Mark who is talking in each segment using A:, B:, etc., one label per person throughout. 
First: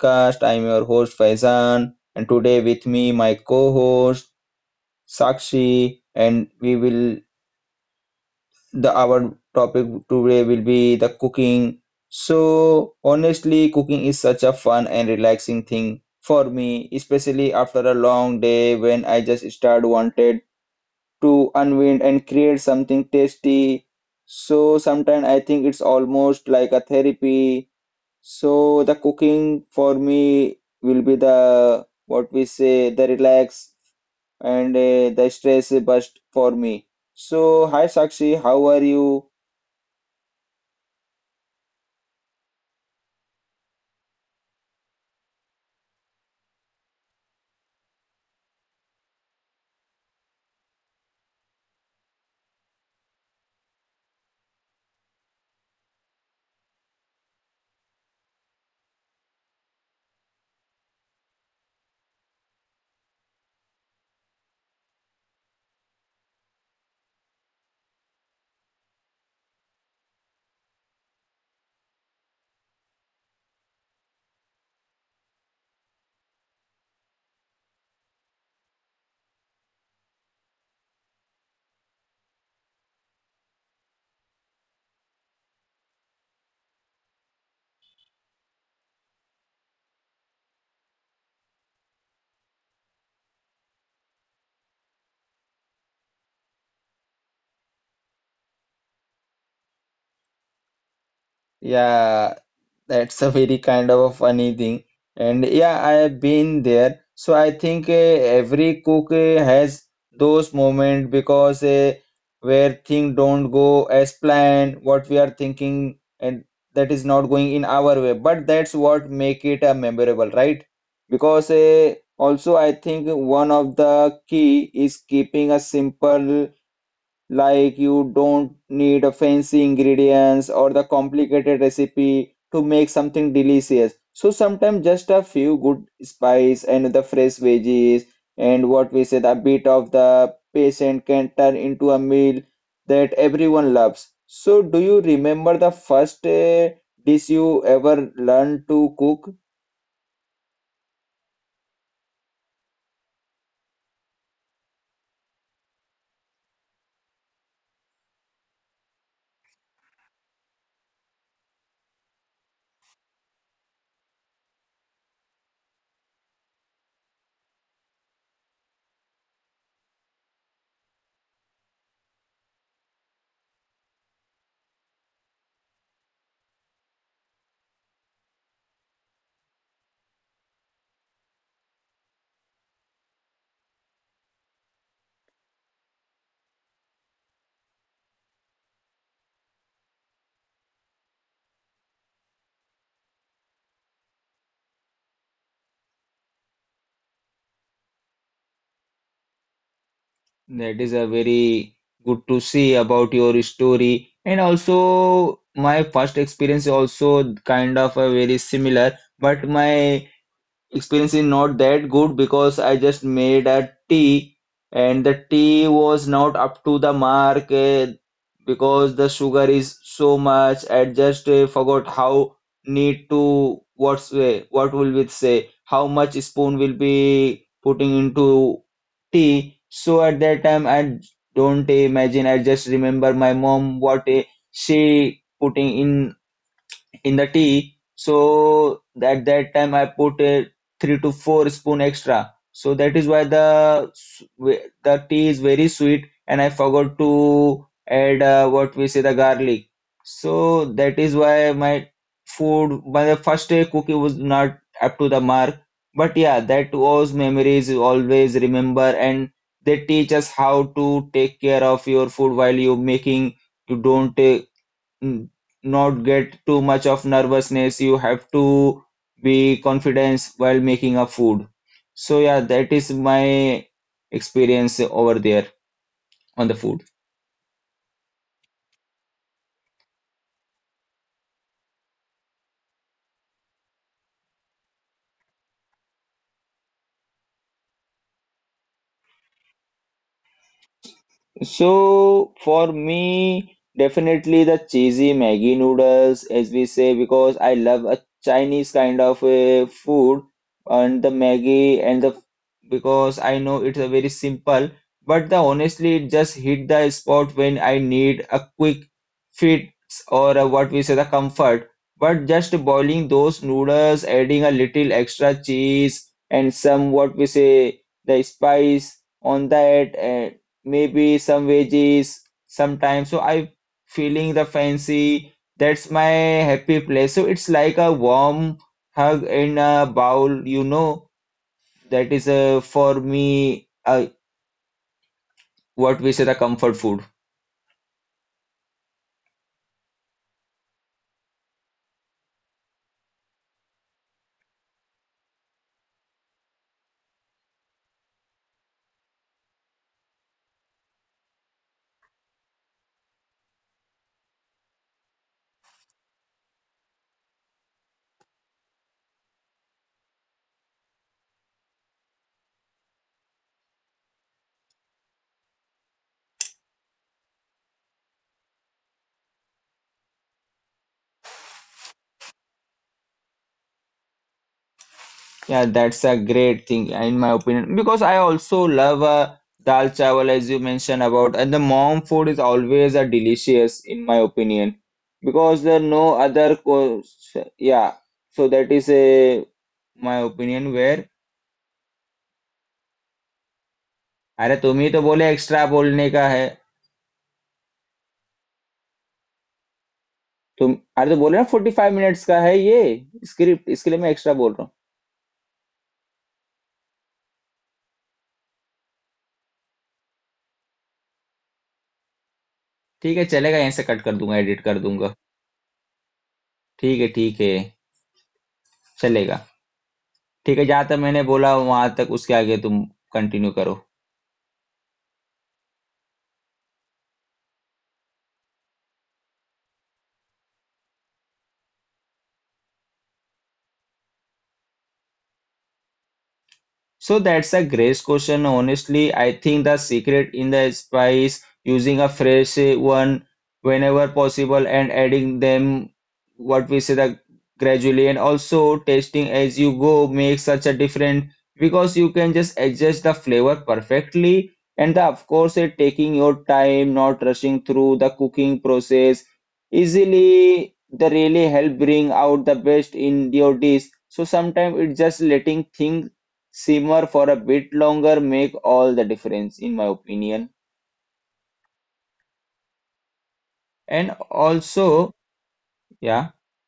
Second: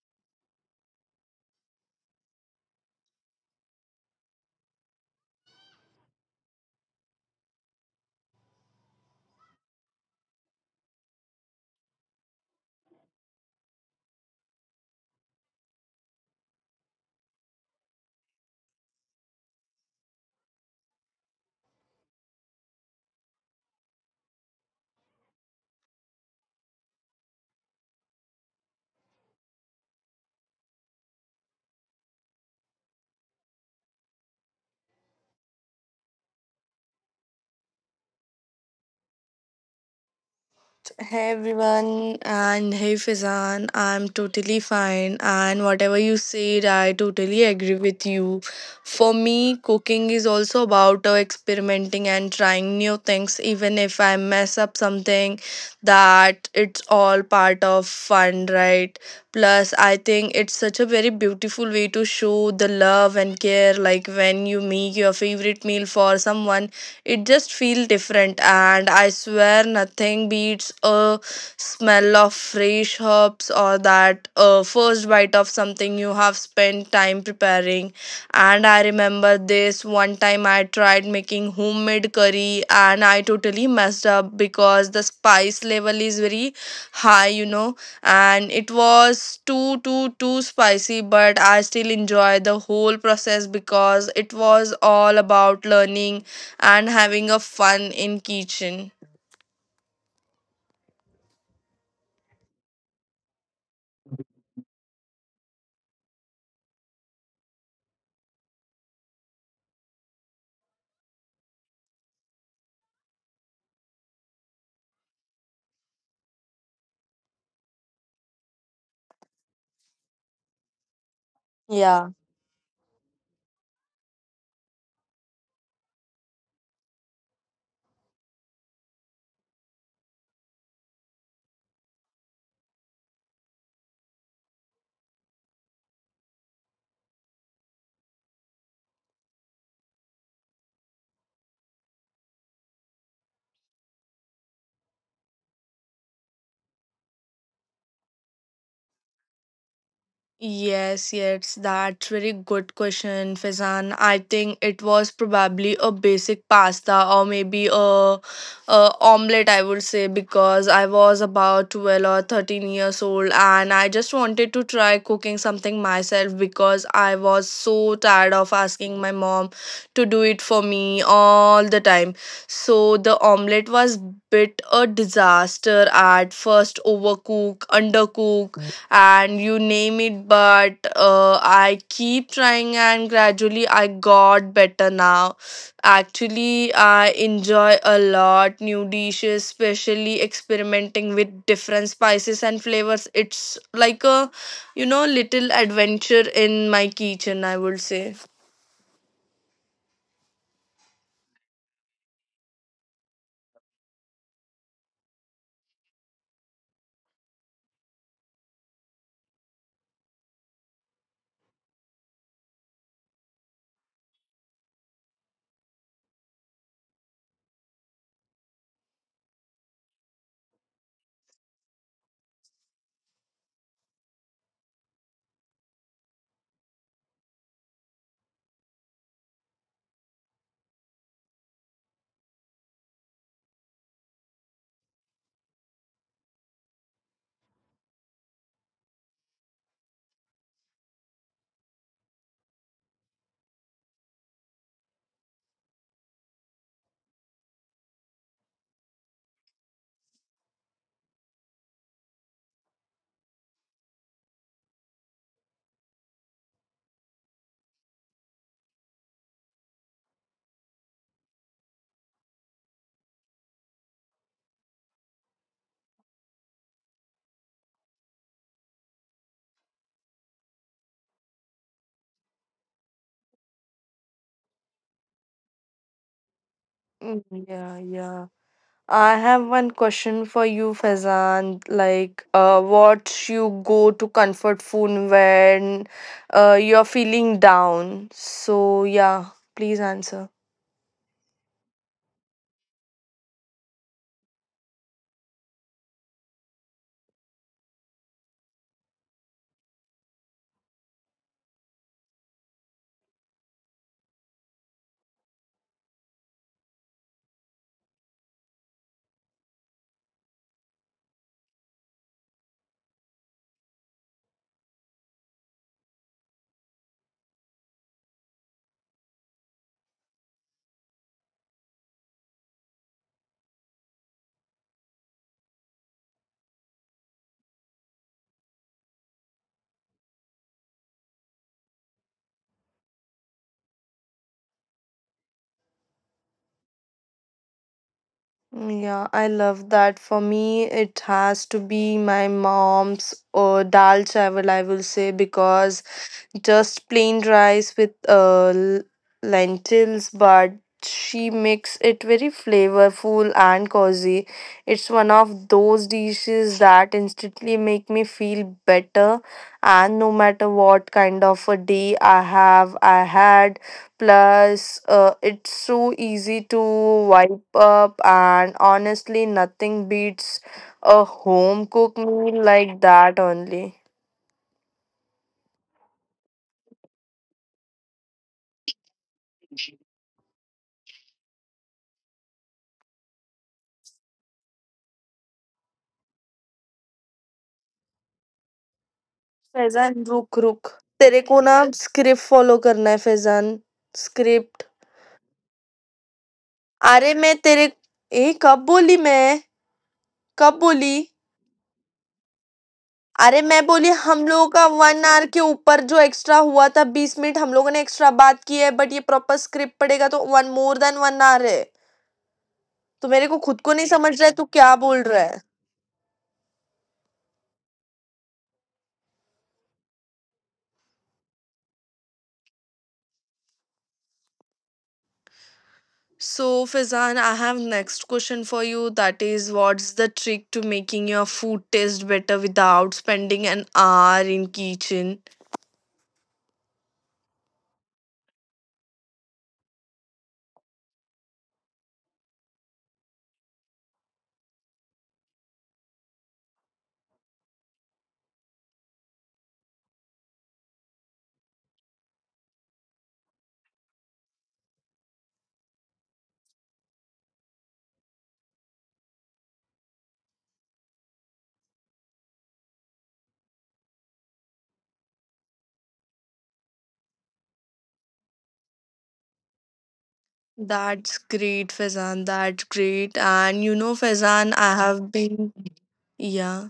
A: podcast. I'm your host Faizan, and today with me my co-host Sakshi, and we will the our topic today will be the cooking. So honestly, cooking is such a fun and relaxing thing for me, especially after a long day when I just start wanted to unwind and create something tasty. So sometimes I think it's almost like a therapy, so the cooking for me will be the, what we say, the relax and the stress bust for me. So hi Sakshi, how are you?
B: Hey everyone, and hey Fizan, I'm totally fine. And whatever you said, I totally agree with you. For me, cooking is also about experimenting and trying new things, even if I mess up something, that it's all part of fun, right? Plus, I think it's such a very beautiful way to show the love and care, like when you make your favorite meal for someone it just feels different, and I swear nothing beats a smell of fresh herbs or that first bite of something you have spent time preparing. And I remember this one time I tried making homemade curry and I totally messed up because the spice level is very high, you know, and it was too spicy. But I still enjoy the whole process because it was all about learning and having a fun in kitchen.
A: Yeah, that's a very kind of a funny thing. And yeah, I have been there. So I think every cook has those moments because where things don't go as planned, what we are thinking, and that is not going in our way. But that's what make it a memorable, right? Because
B: Yeah.
A: also I think one of the key is keeping a simple, like you don't need a fancy ingredients or the complicated recipe to make something delicious. So sometimes just a few good spice and the fresh veggies and what we said a bit of the patient can turn into a meal that everyone loves. So do you remember the first dish you ever learned to cook?
B: Yes, yes, that's very good question, Faizan. I think it was probably a basic pasta or maybe a omelette, I would say, because I was about 12 or 13 years old and I just wanted to try cooking something myself because I was so tired of asking my mom to do it for me all the time. So the omelette was bit a disaster at first overcook, undercook and you name it but I keep trying and gradually I got better now actually I enjoy a lot new dishes, especially experimenting with different spices and flavors. It's like a you know little adventure in my kitchen, I would say.
A: That is a very good to see about your story. And also, my first experience also kind of a very similar, but my experience is not that good because I just made a tea and the tea was not up to the mark because the sugar is so much. I just forgot how need to what's what will we say how much spoon will be putting into tea. So at that time I don't imagine. I just remember my mom what she putting in the tea. So at that time I put a 3 to 4 spoon extra. So that is why the tea is very sweet, and I forgot to add what we say the garlic. So that is why my food, my first day cookie was not up to the mark. But yeah, that was memories you always remember, and they teach us how to take care of your food while you're making. You don't n- not get too much of nervousness. You have to be confident while making a food. So yeah, that is my experience over there on the food.
B: Mm, yeah, yeah. I have one question for you, Faizan. Like, what you go to comfort food when you're feeling down? So, yeah, please answer.
A: So for me, definitely the cheesy Maggi noodles, as we say, because I love a Chinese kind of food and the Maggi and the because I know it's a very simple, but the honestly it just hit the spot when I need a quick fix or a, what we say, the comfort. But just boiling those noodles, adding a little extra cheese and some, what we say, the spice on that. Maybe some veggies sometimes. So I feeling the fancy. That's my happy place. So it's like a warm hug in a bowl, That is for me, what we say, the comfort food.
B: Mm, yeah, I love that. For me, it has to be my mom's dal chawal, I will say, because just plain rice with lentils, but she makes it very flavorful and cozy. It's one of those dishes that instantly make me feel better, and no matter what kind of a day I have, I had. Plus, it's so easy to wipe up, and honestly, nothing beats a home cooked meal like that only.
A: Yeah, that's a great thing, yeah, in my opinion because I also love dal chawal as you mentioned about, and the mom food is always a delicious in my opinion because there are no other co yeah. So that is a
B: Faizan
A: my
B: रुक रुक.
A: Opinion where
B: तेरे को ना script follow करना है फैजान.
A: अरे
B: script.
A: तुम ही तो बोले एक्स्ट्रा बोलने का है
B: अरे मैं तेरे. ए कब बोली मैं? कब
A: तुम
B: बोली?
A: अरे तो बोले ना फोर्टी फाइव मिनट्स का है ये
B: अरे मैं
A: स्क्रिप्ट
B: बोली
A: इसके लिए मैं
B: हम
A: एक्स्ट्रा
B: लोगों
A: बोल रहा
B: का
A: हूँ
B: वन आवर के ऊपर जो एक्स्ट्रा हुआ था बीस मिनट हम लोगों ने एक्स्ट्रा बात की है बट ये प्रॉपर स्क्रिप्ट पड़ेगा तो one more than one hour है. तो
A: ठीक है
B: मेरे को
A: चलेगा
B: खुद
A: यहीं
B: को
A: से
B: नहीं
A: कट
B: समझ
A: कर
B: रहा है
A: दूंगा
B: तू
A: एडिट
B: क्या
A: कर
B: बोल
A: दूंगा
B: रहा है.
A: ठीक है चलेगा ठीक है जहां तक मैंने बोला वहां तक उसके आगे तुम कंटिन्यू करो.
B: So, Fizan, I have next question for you. That is, what's the trick to making your food taste better without spending an hour in kitchen?
A: So that's a great question. Honestly, I think the secret in the spice using a fresh one whenever possible and adding them, what we say, the gradually, and also tasting as you go makes such a difference because you can just adjust the flavor perfectly and the, of course, it taking your time not rushing through the cooking process easily. The really help bring out the best in your dish, so sometimes it's just letting things simmer for a bit longer make all the difference in my opinion
B: That's great, Fazan. That's great. And you know,
A: and
B: Fazan, I have
A: also
B: been,
A: yeah
B: yeah,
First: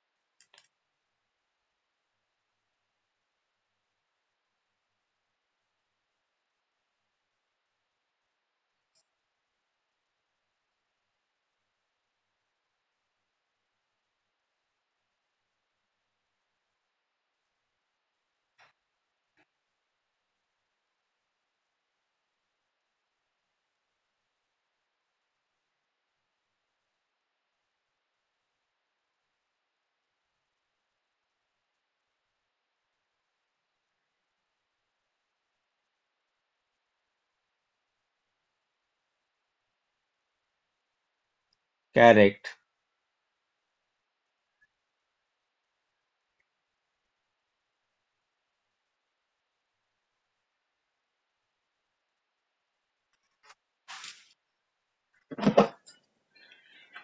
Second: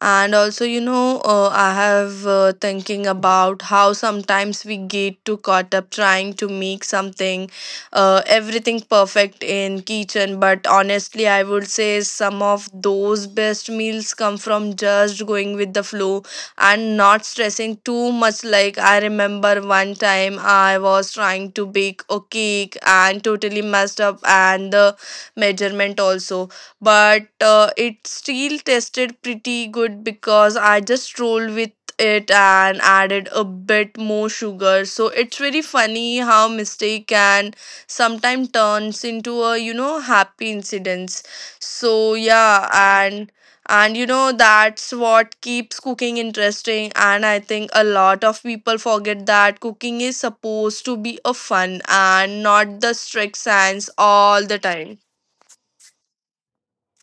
B: and also you know I have thinking about how sometimes we get too caught up trying to make something everything perfect in kitchen, but honestly I would say some of those best meals come from just going with the flow and not stressing too much. Like I remember one time I was trying to bake a cake and totally messed up and the measurement also, but it still tasted pretty good because I just rolled with it and added a bit more sugar. So it's very funny how mistake can sometimes turns into a you know happy incidents. So
A: correct.
B: yeah, and you know that's what keeps cooking interesting, and I think a lot of people forget that cooking is supposed to be a fun and not the strict science all the time.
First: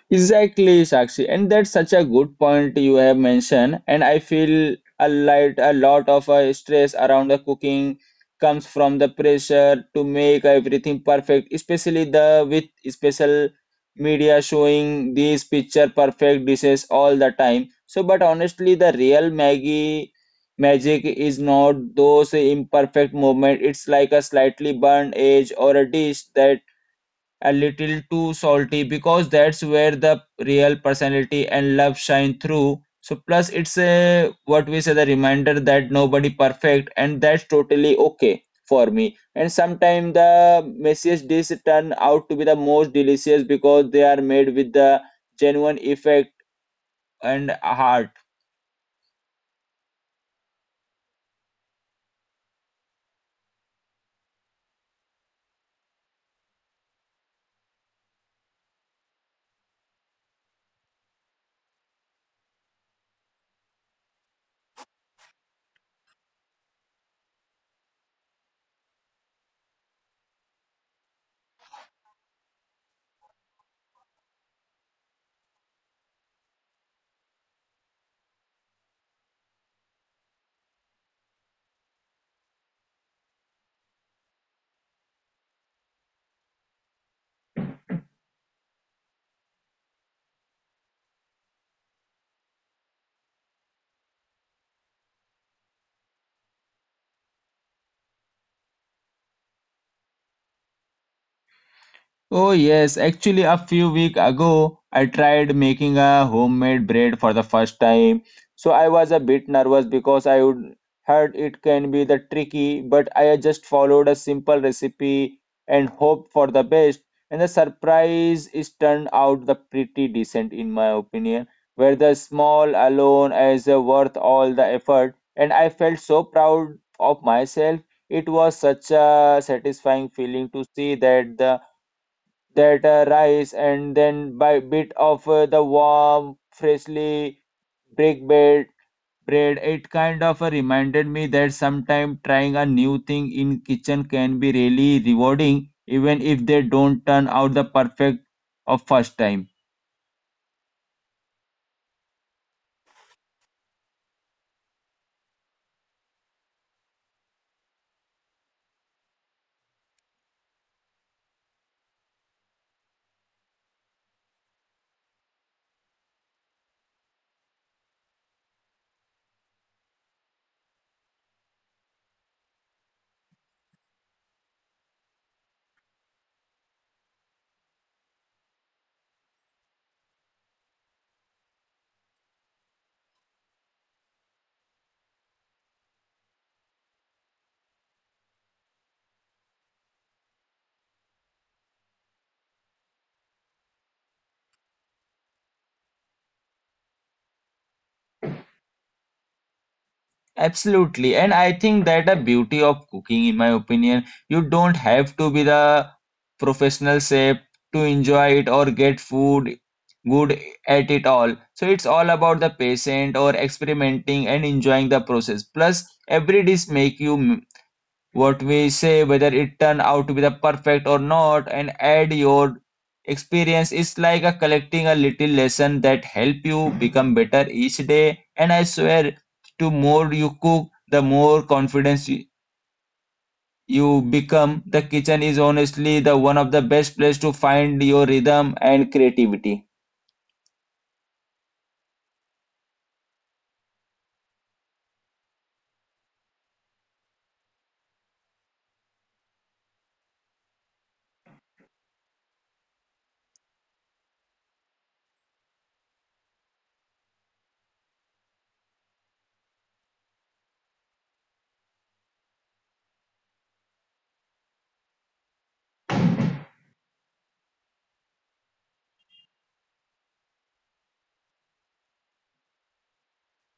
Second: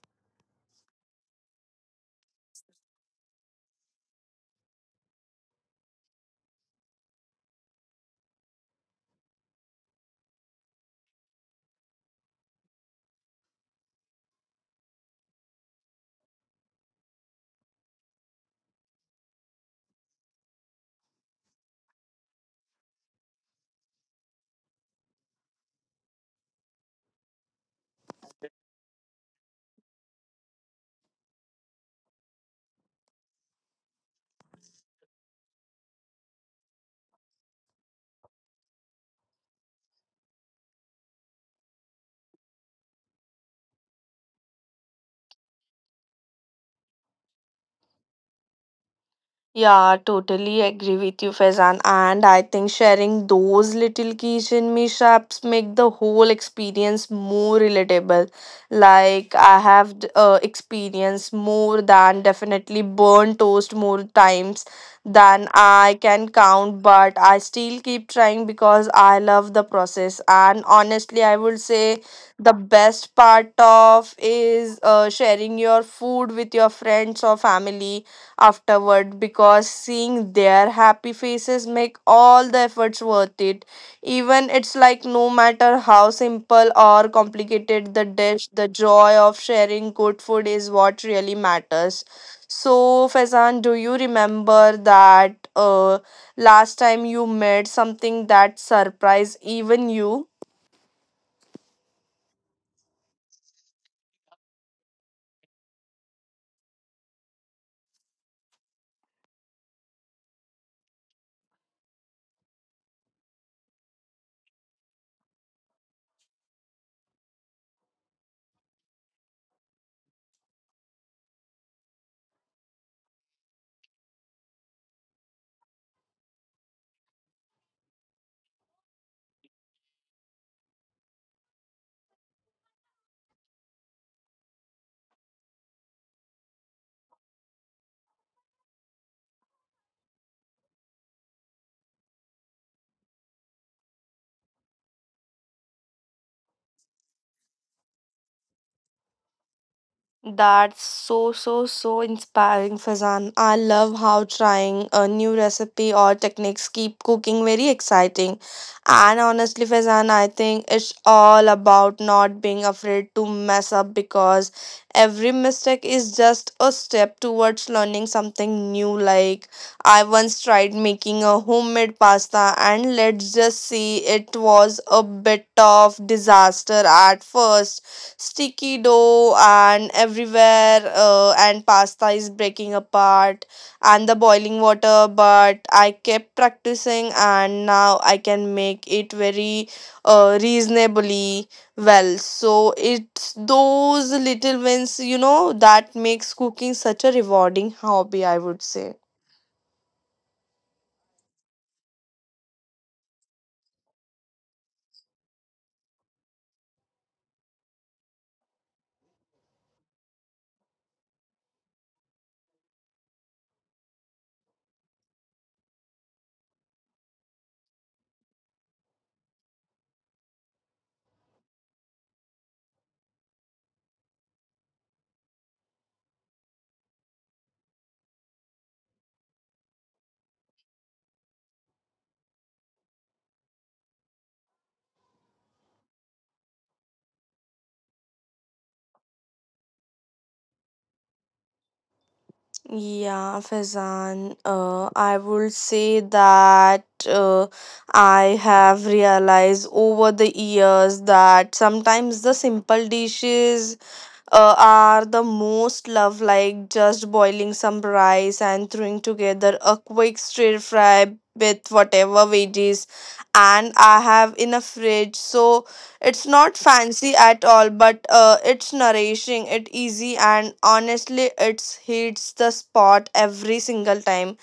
A: Exactly, Sakshi. And that's such a good point you have mentioned. And I feel a lot of stress around the cooking comes from the pressure to make everything perfect, especially the with special media showing these picture perfect dishes all the time. So, but honestly, the real Maggie magic is not those imperfect movement. It's like a slightly burned edge or a dish that a little too salty because that's where the real personality and love shine through. So plus it's a, what we say, the reminder that nobody perfect and that's totally okay for me. And sometimes the messiest dish turn out to be the most delicious because they are made with the genuine effect and heart.
B: Yeah, totally agree with you, Faizan. And I think sharing those little kitchen mishaps make the whole experience more relatable. Like I have experienced more than definitely burnt toast more times than I can count, but I still keep trying because I love the process. And honestly, I would say the best part of is sharing your food with your friends or family afterward because seeing their happy faces make all the efforts worth it, even it's like no matter how simple or complicated the dish, the joy of sharing good food is what really matters. So Faizan, do you remember that last time you made something that surprised even you?
A: Oh yes, actually a few weeks ago I tried making a homemade bread for the first time. So I was a bit nervous because I would heard it can be the tricky, but I just followed a simple recipe and hoped for the best. And the surprise is turned out the pretty decent in my opinion, where the small alone is worth all the effort. And I felt so proud of myself. It was such a satisfying feeling to see that the that rice and then by bit of the warm freshly baked bread it kind of reminded me that sometimes trying a new thing in kitchen can be really rewarding even if they don't turn out the perfect of first time.
B: That's so, so, so inspiring, Fazan. I love how trying a new recipe or techniques keep cooking very exciting. And honestly, Fazan, I think it's all about not being afraid to mess up because every mistake is just a step towards learning something new. Like, I once tried making a homemade pasta, and let's just say it was a bit of disaster at first, sticky dough and everywhere and pasta is breaking apart and the boiling water, but I kept practicing and now I can make it very reasonably well. So it's those little wins you know that makes cooking such a rewarding hobby, I would say.
A: Absolutely. And I think that the beauty of cooking, in my opinion, you don't have to be the professional chef to enjoy it or get food good at it all. So it's all about the patient or experimenting and enjoying the process. Plus, every dish make you, what we say, whether it turned out to be the perfect or not, and add your experience is like a collecting a little lesson that help you become better each day. And I swear, to more you cook, the more confidence you become. The kitchen is honestly the one of the best place to find your rhythm and creativity.
B: Yeah, Faizan, I would say that I have realized over the years that sometimes the simple dishes are the most love, like just boiling some rice and throwing together a quick stir fry with whatever veggies and I have in a fridge. So it's not fancy at all, but it's nourishing, it easy, and honestly it hits the spot every single time.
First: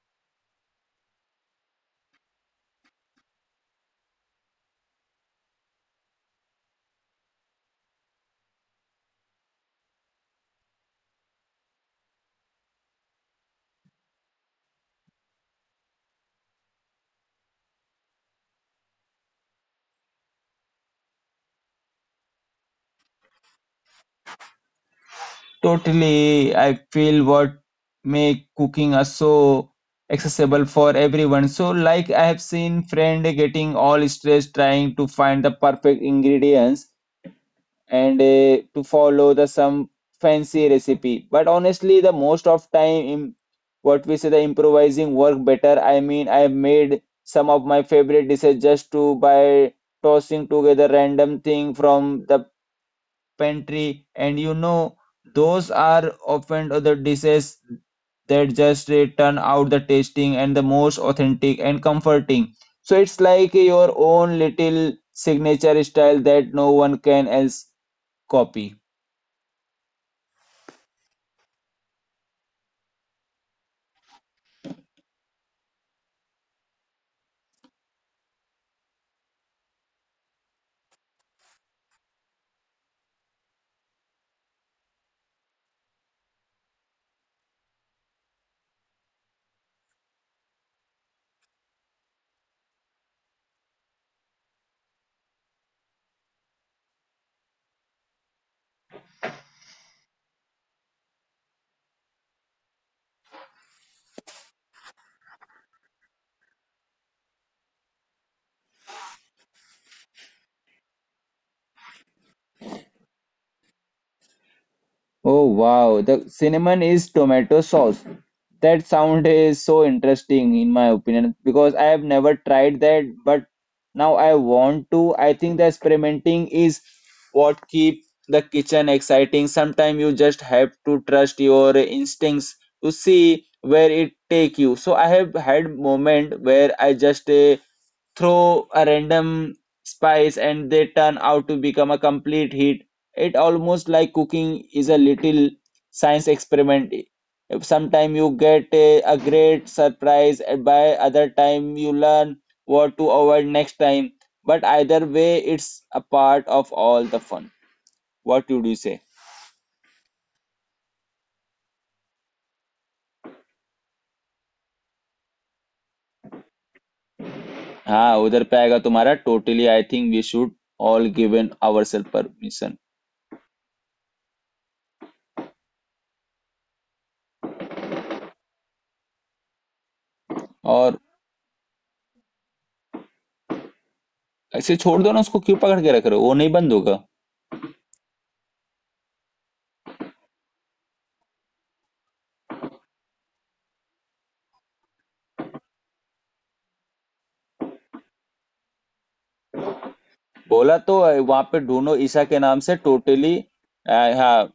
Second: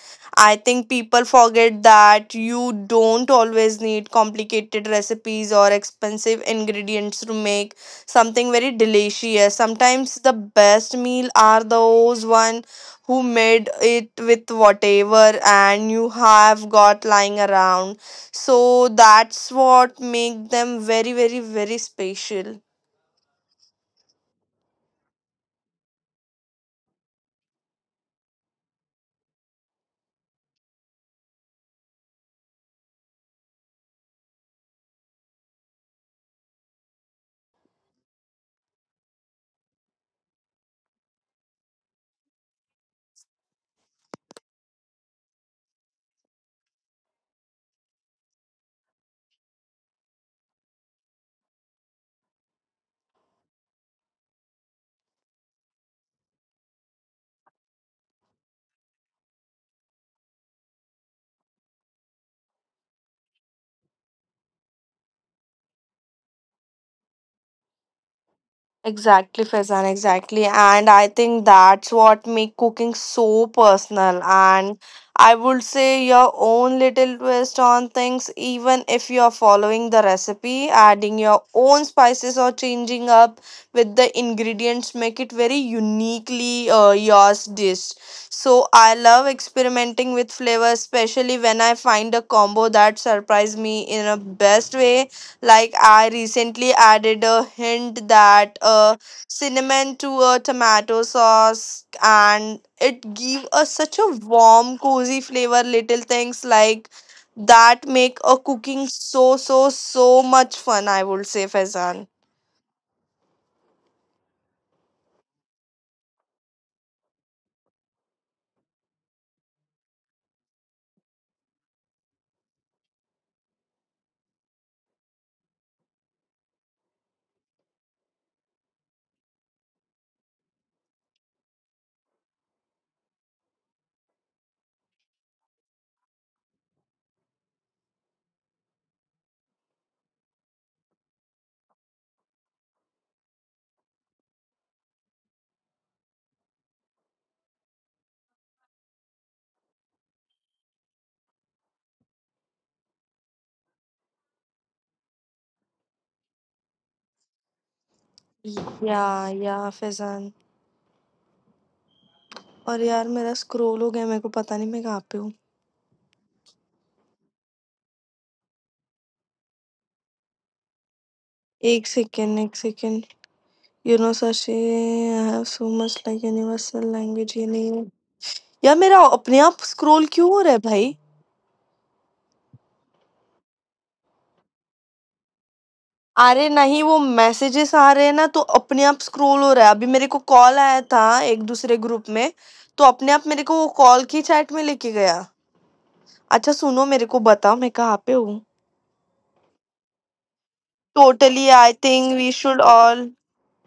B: I think people forget that you don't always need complicated recipes or expensive ingredients to make something very delicious. Sometimes the best meal are those one who made it with whatever and you have got lying around. So that's what make them very very very special.
A: Totally, I feel what make cooking us so accessible for everyone. So, like I have seen friend getting all stressed trying to find the perfect ingredients and to follow the some fancy recipe. But honestly, the most of time, what we say, the improvising work better. I mean, I have made some of my favorite dishes just to by tossing together random thing from the pantry, and you know, those are often other dishes that just turn out the tasting and the most authentic and comforting. So it's like your own little signature style that no one can else copy.
B: Exactly, Faizan, exactly. And I think that's what make cooking so personal. And I would say your own little twist on things, even if you're following the recipe, adding your own spices or changing up with the ingredients make it very uniquely yours dish. So I love experimenting with flavors, especially when I find a combo that surprise me in a best way, like I recently added a hint that cinnamon to a tomato sauce, and it give us such a warm, cozy flavor. Little things like that make a cooking so so so much fun, I would say, Faizan.
A: Oh wow, the cinnamon is tomato sauce. That sound is so interesting in my opinion because I have never tried that, but now I want to. I think the experimenting is what keep the kitchen exciting. Sometimes you just have to trust your instincts to see where it take you. So I have had moment where I just throw a random spice and they turn out to become a complete hit. It almost like cooking is a little science experiment. Sometime you get a great surprise and by other time you learn what to avoid next time, but either way it's a part of all the fun. What would you say?
B: या या फैजान. और यार मेरा scroll हो गया, मेरे को पता नहीं मैं कहाँ पे हूँ.
A: हाँ उधर पे आएगा तुम्हारा totally I think we should all given our self
B: एक
A: परमिशन
B: सेकेंड, एक second. You know Sashi I have so much like universal language ये नहीं है. यार मेरा अपने आप स्क्रॉल
A: और
B: क्यों हो रहा है भाई?
A: ऐसे छोड़ दो ना उसको क्यों पकड़ के रख रहे हो वो नहीं बंद होगा
B: अरे नहीं, वो मैसेजेस आ रहे हैं ना तो अपने आप स्क्रॉल हो रहा है, अभी मेरे को कॉल आया था एक दूसरे ग्रुप में, तो अपने आप मेरे को वो कॉल की चैट में लेके गया. अच्छा सुनो, मेरे को बताओ मैं कहाँ पे हूँ.
A: बोला तो वहां पे ढूंढो ईसा
B: टोटली
A: के
B: आई
A: नाम से
B: think we
A: totally
B: should all.
A: हाँ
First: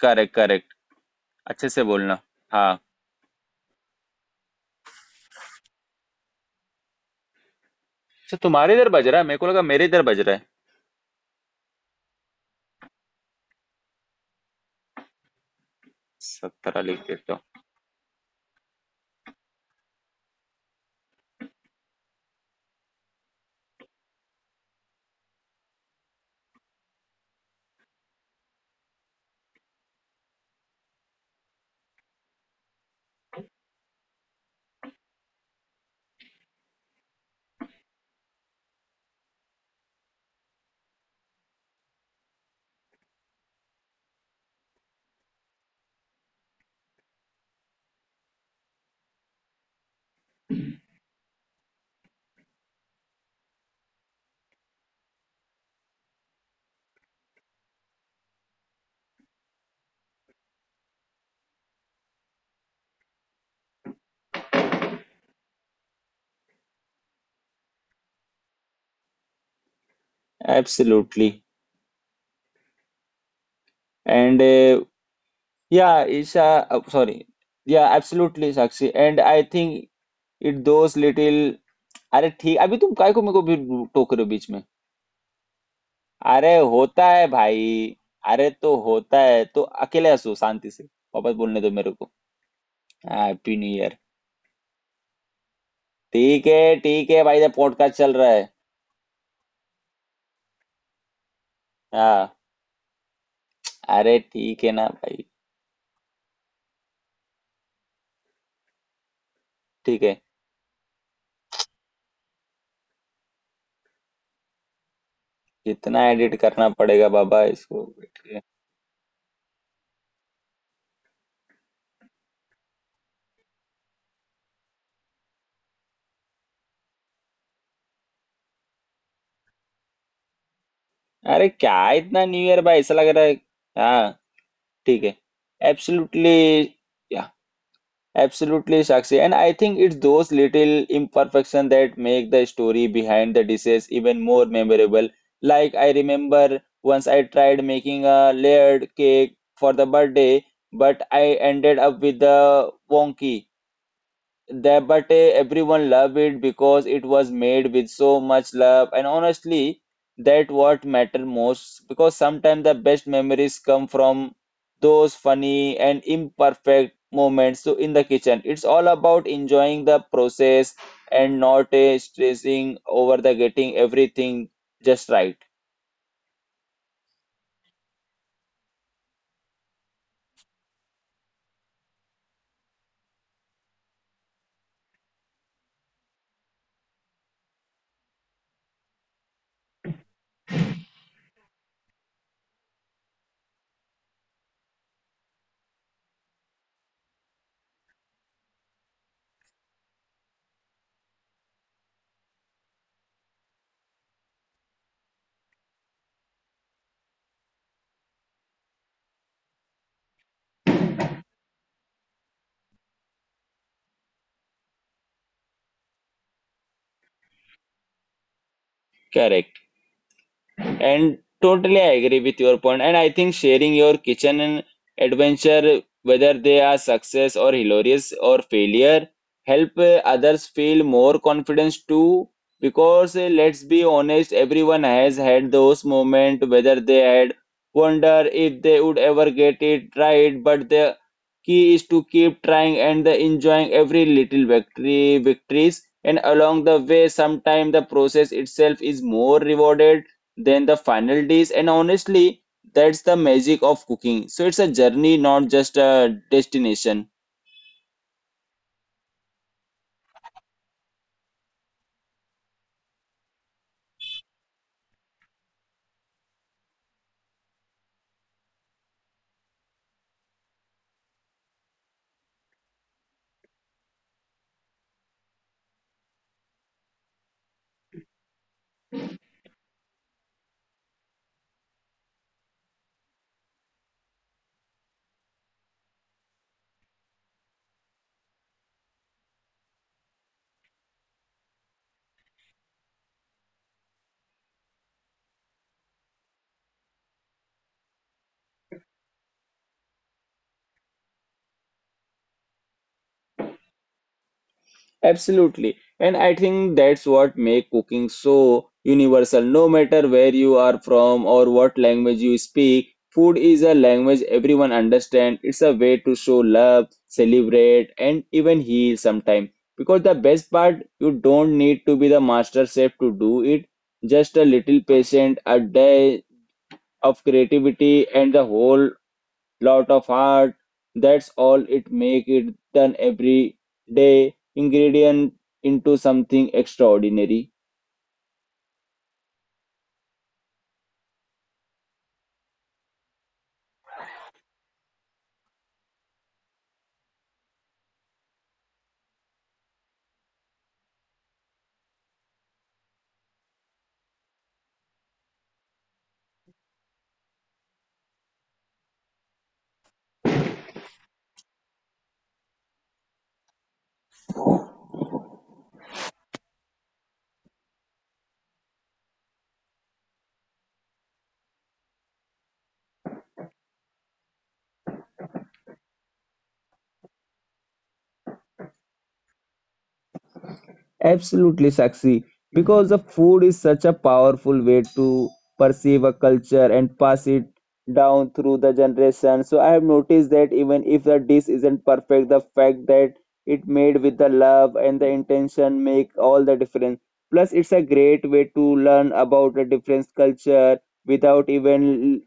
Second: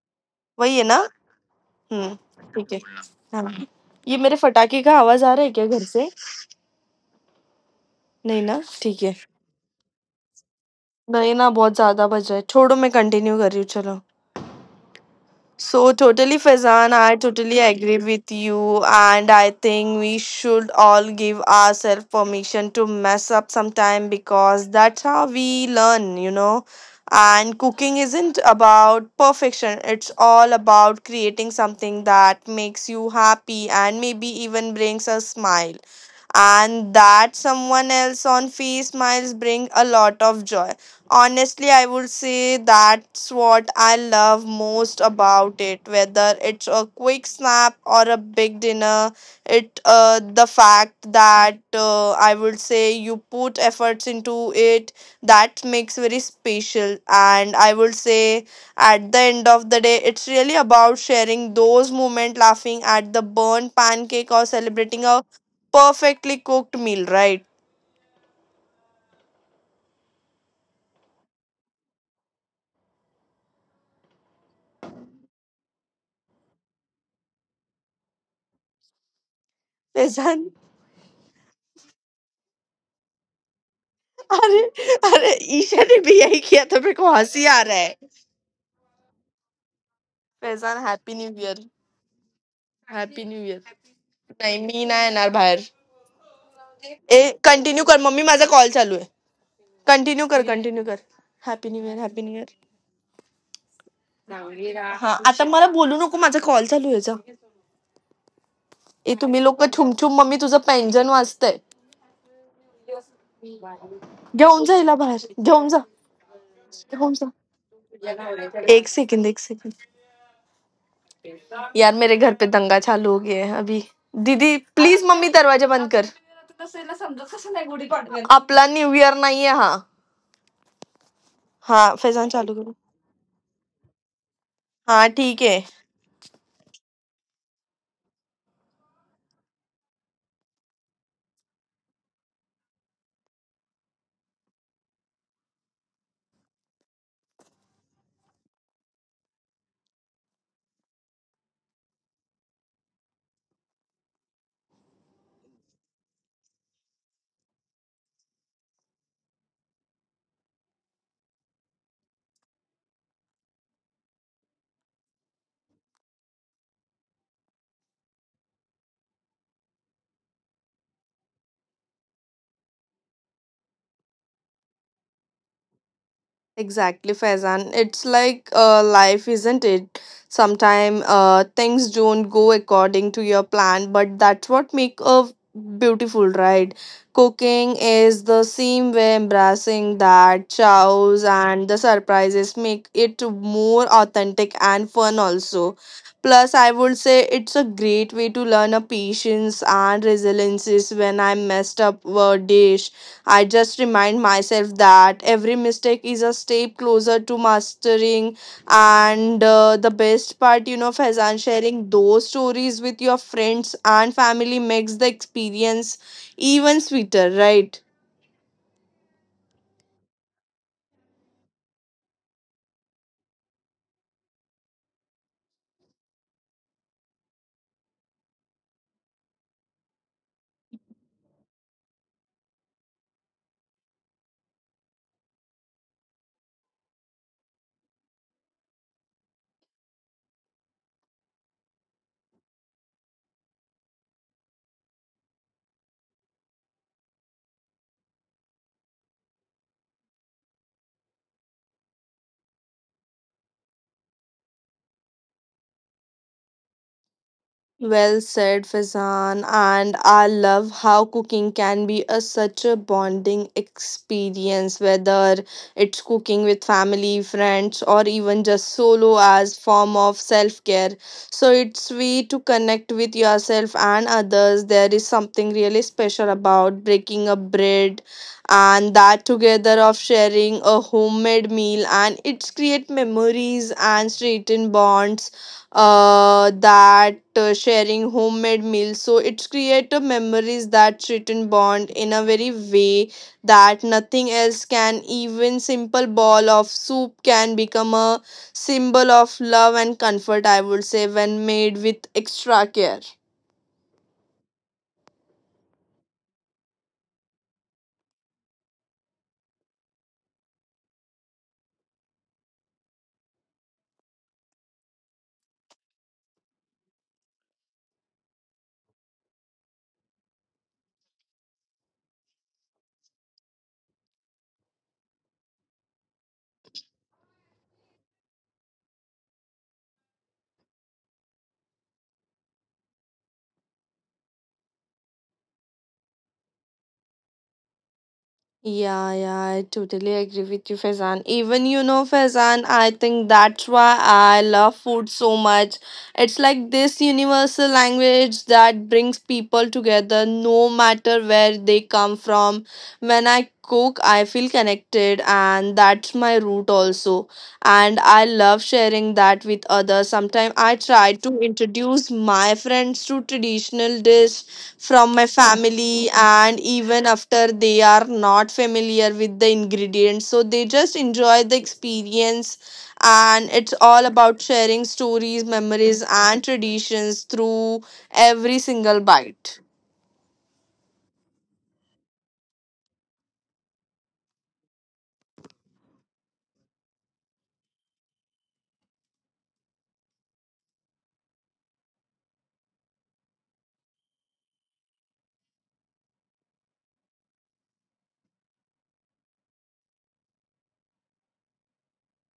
A: करेक्ट करेक्ट
B: वही है ना?
A: अच्छे से बोलना
B: हम्म. ठीक
A: हाँ
B: है. हाँ. ये मेरे फटाके का आवाज आ रहा है क्या घर से?
A: अच्छा
B: नहीं ना,
A: तुम्हारे इधर बज
B: ठीक
A: रहा
B: है.
A: है मेरे को लगा मेरे इधर बज रहा है
B: नहीं ना, बहुत ज्यादा बज रहा है, छोड़ो, मैं कंटिन्यू कर रही हूँ, चलो. So totally
A: सत्रह
B: Faizan,
A: लिख
B: I
A: देता
B: totally
A: हूँ
B: agree with you and I think we should all give ourselves permission to mess up sometime because that's how we learn, you know. And cooking isn't about perfection, it's all about creating something that makes you happy and maybe even brings a smile, and that someone else on face smiles bring a lot of joy. Honestly, I would say that's what I love most about it, whether it's a quick snap or a big dinner, it the fact that I would say you put efforts into it, that makes very special. And I would say at the end of the day it's really about sharing those moments, laughing at the burnt pancake or celebrating a perfectly cooked meal right?
A: Absolutely and yeah Isha sorry yeah absolutely Sakshi and I think
B: Faizan.
A: It does little अरे ठीक अभी तुम काय को मेरे को भी टोक रहे हो बीच
B: अरे,
A: में
B: अरे, ईशा ने भी यही
A: अरे
B: किया था मेरे को
A: होता है
B: हँसी आ
A: भाई
B: रहा है।
A: अरे तो होता है तो अकेले हंसो शांति
B: फैज़ान,
A: से
B: हैप्पी न्यू
A: वापस
B: ईयर,
A: बोलने दो मेरे को
B: happy new year.
A: Happy new year
B: नाही मी नाही येणार बाहेर.
A: ठीक
B: ए
A: है भाई इधर
B: कंटिन्यू कर,
A: पॉडकास्ट चल
B: मम्मी
A: रहा
B: माझा
A: है
B: कॉल चालू आहे. कंटिन्यू कर, कंटिन्यू कर. Happy new year, happy new year.
A: हाँ अरे ठीक है ना
B: हां
A: भाई
B: आता मला बोलू नको, माझा कॉल चालू आहे, जा. ए तुम्ही लोकं छुम-छुम,
A: ठीक
B: मम्मी
A: है
B: तुझं पेंजन वाजतंय. घेऊन जा हिला बाहेर. घेऊन जा.
A: कितना एडिट करना
B: घेऊन जा.
A: पड़ेगा बाबा इसको बैठ के
B: एक सेकंद, एक सेकंद. यार मेरे घर पे दंगा चालू हो गया है अभी. दीदी प्लीज, मम्मी दरवाजा बंद कर. आपला न्यू इयर नाहीये हा.
A: अरे
B: हा
A: क्या
B: फैजान
A: इतना
B: चालू
A: न्यू
B: करू?
A: ईयर भाई ऐसा लग रहा है हाँ
B: हा
A: ठीक है
B: ठीक आहे.
A: Absolutely yeah absolutely Sakshi and I think it's those little imperfection that make the story behind the dishes even more memorable like I remember once I tried making a layered cake for the birthday but I ended up with a wonky that but everyone loved it because it was made with so much love and honestly that what matter most because sometimes the best memories come from those funny and imperfect moments, so in the kitchen it's all about enjoying the process and not stressing over the getting everything just right.
B: Exactly, Faizan. It's like life, isn't it? Sometimes things don't go according to your plan, but that's what make a beautiful ride. Cooking is the same way, embracing that chows and the surprises make it more authentic and fun also. Plus, I would say it's a great way to learn a patience and resiliences. When I messed up a dish I just remind myself that every mistake is a step closer to mastering. And The best part, Faizan, sharing those stories with your friends and family makes the experience even sweeter, right?
A: Correct. And totally I agree with your point. And I think sharing your kitchen and adventure, whether they are success or hilarious or failure, help others feel more confidence too. Because let's be honest, everyone has had those moments, whether they had wonder if they would ever get it right, but they. Key is to keep trying and the enjoying every little victory victories and along the way, sometimes the process itself is more rewarded than the final dish. And honestly, that's the magic of cooking. So it's a journey, not just a destination.
B: Well said, Fazan. And I love how cooking can be a such a bonding experience, whether it's cooking with family, friends, or even just solo as form of self-care. So it's way to connect with yourself and others. There is something really special about breaking a bread and that together of sharing a homemade meal and it's create memories and straighten bonds that sharing homemade meals. So it's create a memories that strengthen bond in a very way that nothing else can. Even simple bowl of soup can become a symbol of love and comfort. I would say when made with extra care.
A: Absolutely. And I think that's what make cooking so universal. No matter where you are from or what language you speak, food is a language everyone understands. It's a way to show love, celebrate, and even heal sometimes. Because the best part, you don't need to be the master chef to do it. Just a little patient, a day of creativity, and the whole lot of heart. That's all it make it turn every day ingredient into something extraordinary.
B: Yeah, yeah, I totally agree with you, Faizan. Even Faizan, I think that's why I love food so much. It's like this universal language that brings people together no matter where they come from. When I cook, I feel connected, and that's my root also. And I love sharing that with others. Sometimes I try to introduce my friends to traditional dish from my family and even after they are not familiar with the ingredients so they just enjoy the experience and it's all about sharing stories memories and traditions through every single bite.
A: Absolutely, Sakshi. Because the food is such a powerful way to perceive a culture and pass it down through the generation. So I have noticed that even if the dish isn't perfect, the fact that it made with the love and the intention make all the difference. Plus, it's a great way to learn about a different culture without even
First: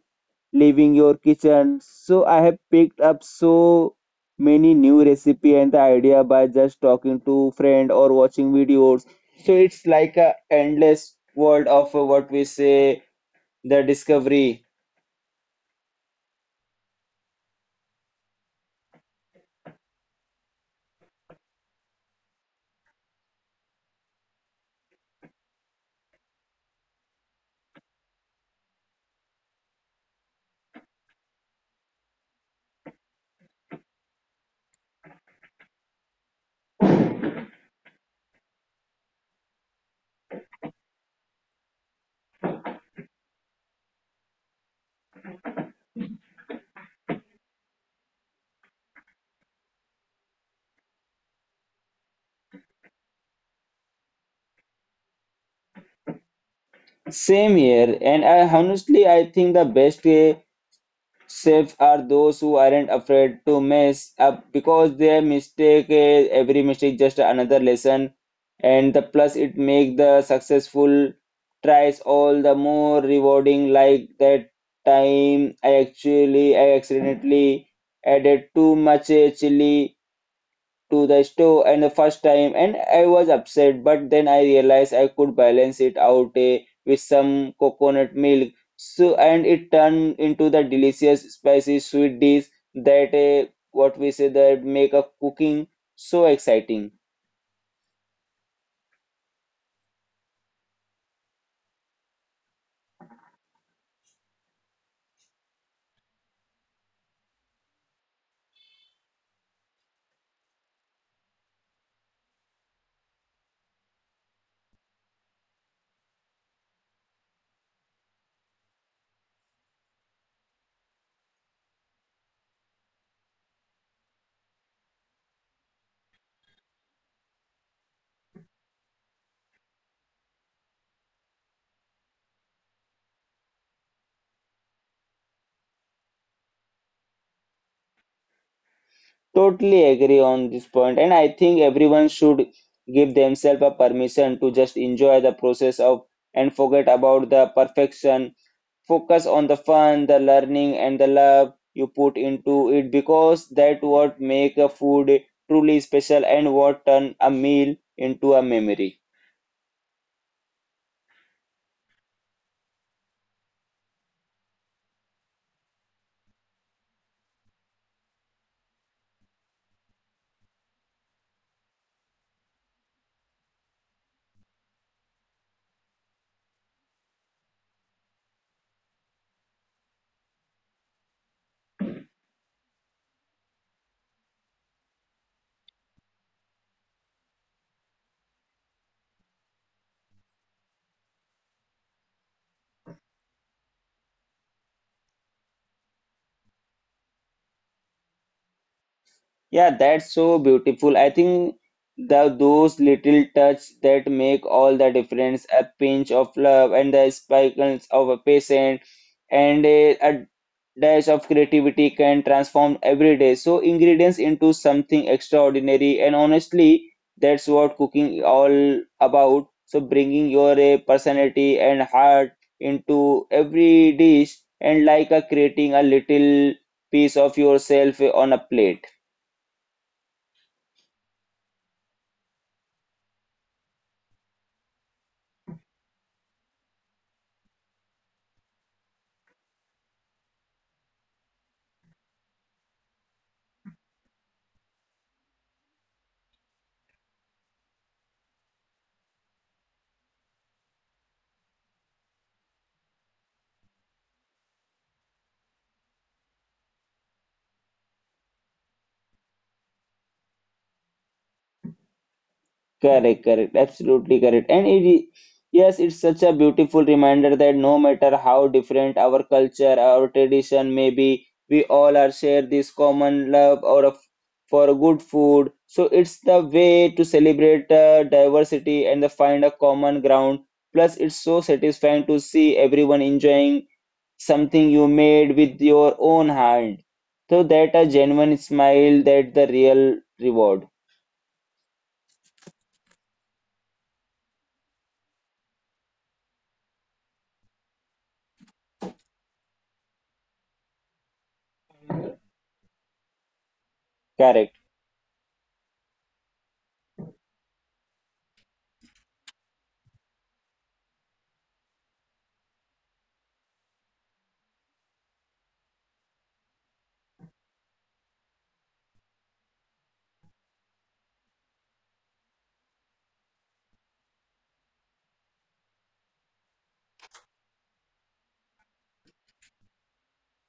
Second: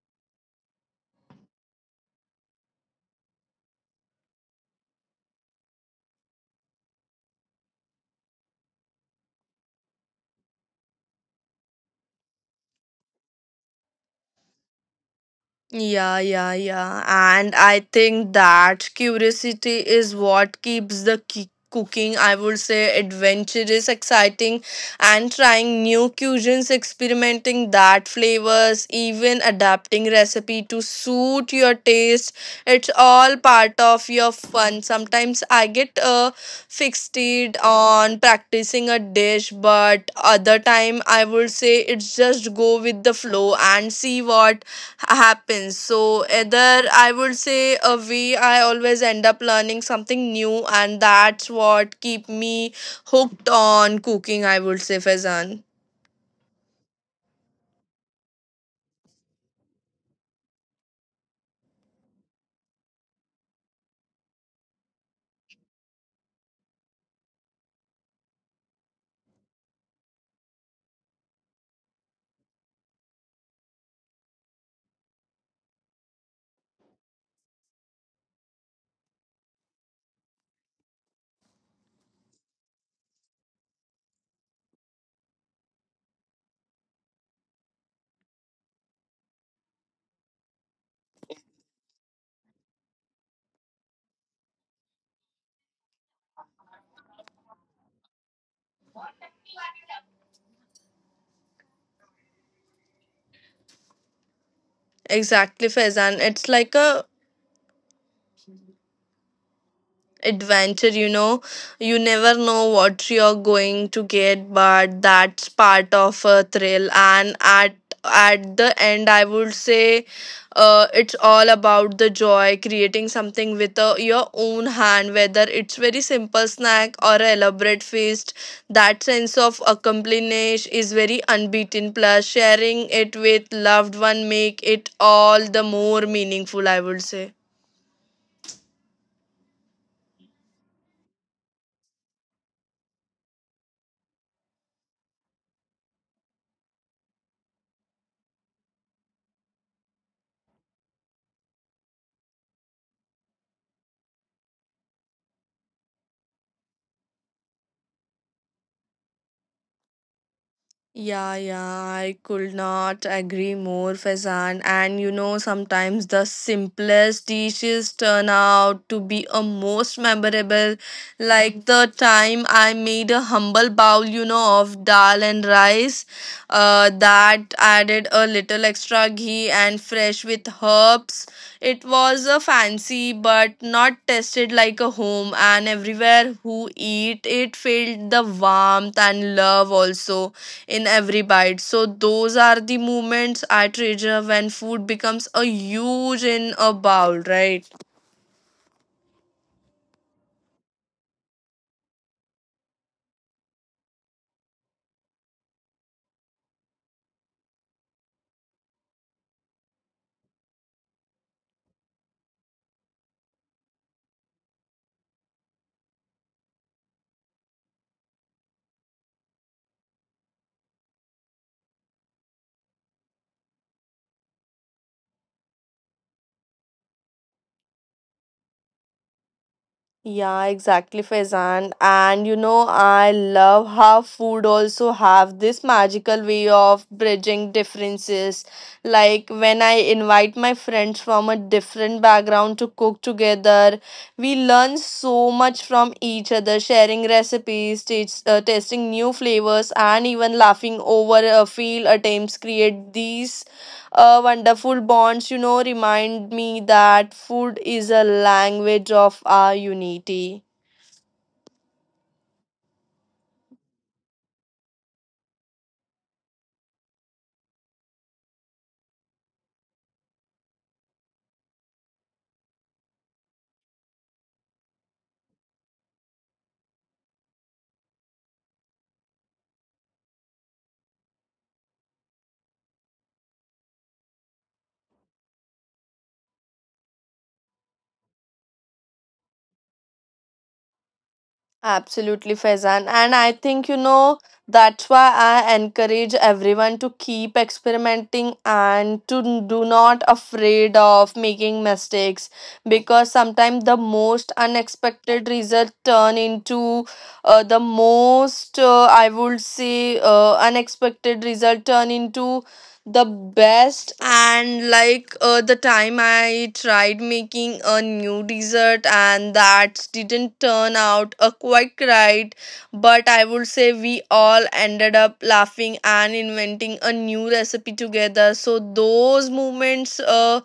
A: leaving your kitchen. So I have picked up so many new recipe and the idea by just talking to friend or watching videos. So it's like a endless world of what we say the discovery.
B: Yeah, yeah, yeah. And I think that curiosity is what keeps cooking, I would say, adventurous, exciting, and trying new cuisines, experimenting that flavors, even adapting recipe to suit your taste. It's all part of your fun. Sometimes I get fixated on practicing a dish, but other time I would say it's just go with the flow and see what happens. So either I would say a way I always end up learning something new and that's what keep me hooked on cooking I would say Fezan.
A: Same here, and I honestly I think the best way Safe are those who aren't afraid to mess up because their mistake, every mistake just another lesson, and the plus it make the successful tries all the more rewarding. Like that time, I accidentally added too much chili to the stove, and the first time and I was upset, but then I realized I could balance it out with some coconut milk so, and it turned into the delicious spicy sweet dish that what we say that make a cooking so exciting.
B: Exactly, Fezan, it's like a adventure, you never know what you're going to get but that's part of a thrill and at the end I would say it's all about the joy creating something with your own hand whether it's very simple snack or a elaborate feast. That sense of accomplishment is very unbeaten, plus sharing it with loved one make it all the more meaningful, I would say.
A: Totally agree on this point, and I think everyone should give themselves a permission to just enjoy the process of and forget about the perfection, focus on the fun, the learning, and the love you put into it, because that what make a food truly special and what turn a meal into a memory.
B: Yeah, yeah, I could not agree more, Faizan. And you know, sometimes the simplest dishes turn out to be a most memorable. Like the time I made a humble bowl, you know, of dal and rice. That added a little extra ghee and fresh with herbs. It was a fancy but not tasted like a home. And everywhere who eat it felt the warmth and love also in every bite. So those are the moments I treasure when food becomes a huge in a bowl, right?
A: Yeah, that's so beautiful. I think the those little touch that make all the difference. A pinch of love and the sparkles of a patient and a dash of creativity can transform everyday so ingredients into something extraordinary, and honestly, that's what cooking all about. So bringing your personality and heart into every dish, and like a creating a little piece of yourself on a plate.
B: Yeah, exactly, Faizan. And you know, I love how food also have this magical way of bridging differences. Like when I invite my friends from a different background to cook together, we learn so much from each other, sharing recipes, tasting new flavors, and even laughing over a field attempts create these wonderful bonds, you know, remind me that food is a language of our unity.
A: Correct, correct, absolutely correct. And it, yes, it's such a beautiful reminder that no matter how different our culture, our tradition may be, we all are share this common love or a, for good food. So it's the way to celebrate diversity and the find a common ground. Plus, it's so satisfying to see everyone enjoying something you made with your own hand. So that a genuine smile, that the real reward.
B: Absolutely, Faizan. And I think, you know, that's why I encourage everyone to keep experimenting and to do not afraid of making mistakes because sometimes the most
A: Correct.
B: unexpected result turn into the most, I would say, unexpected result turn into the best. And like the time I tried making a new dessert and that didn't turn out quite right, but I would say we all ended up laughing and inventing a new recipe together. So those moments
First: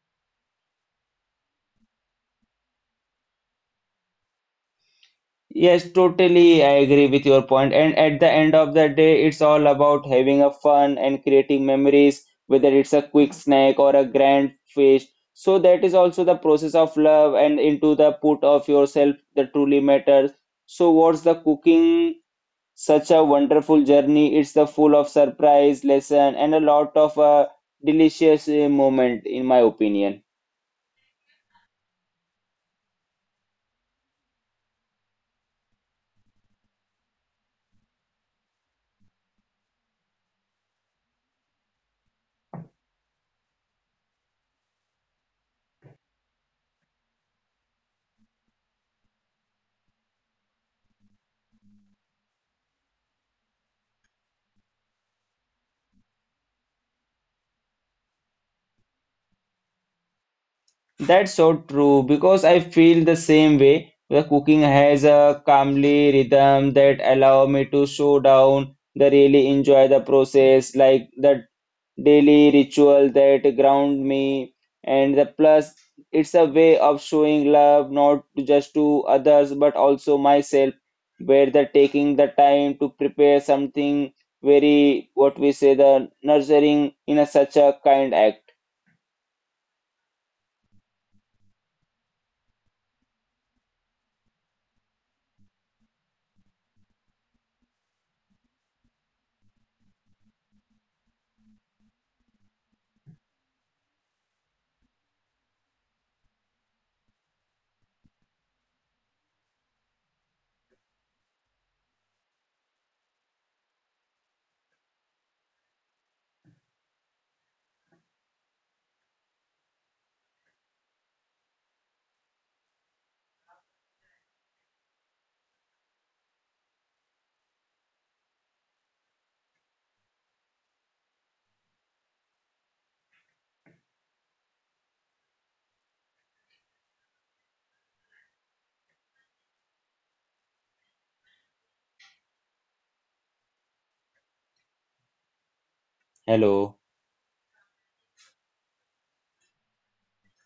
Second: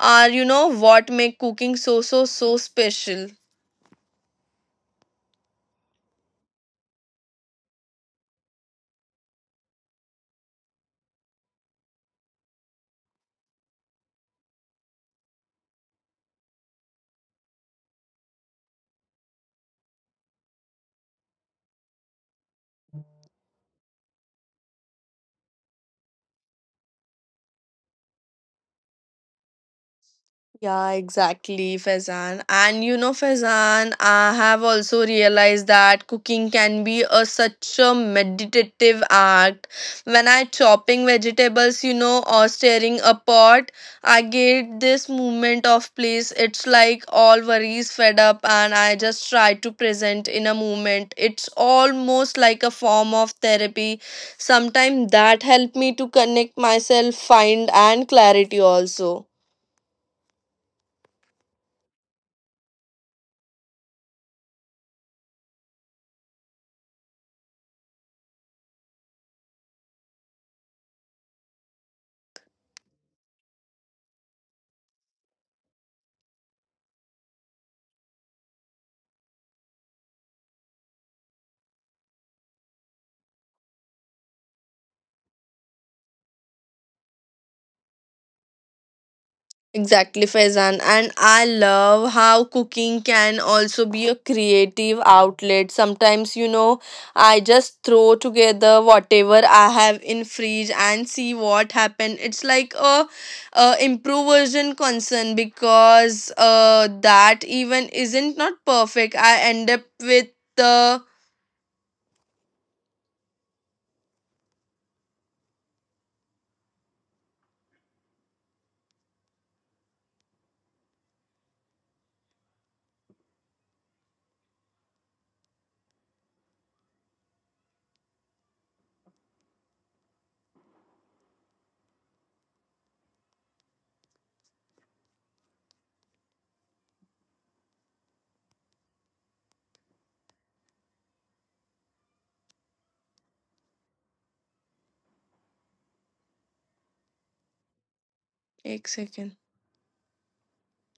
B: are, you know, what make cooking so so special.
A: Yes, totally. I agree with your point. And at the end of the day, it's all about having a fun and creating memories, whether it's a quick snack or a grand feast. So that is also the process of love and into the put of yourself that truly matters. So what's the cooking? Such a wonderful journey. It's the full of surprise, lesson, and a lot of delicious moment, in my opinion.
B: Yeah, exactly, Faizan. And you know, Faizan, I have also realized that cooking can be a such a meditative act. When I chopping vegetables, you know, or stirring a pot, I get this movement of place. It's like all worries fed up, and I just try to present in a moment. It's almost like a form of therapy. Sometimes that help me to connect myself, find and clarity also.
A: That's so true, because I feel the same way. The cooking has a calmly rhythm that allow me to slow down, the really enjoy the process, like the daily ritual that ground me, and the plus it's a way of showing love, not just to others but also myself, where the taking the time to prepare something very what we say the nurturing in a such a kind act.
B: Exactly, Faizan. And I love how cooking can also be a creative outlet. Sometimes, you know, I just throw together whatever I have in fridge and see what happen. It's like a improvisation concern because that even isn't not perfect. I end up with the
A: Hello,
B: एक second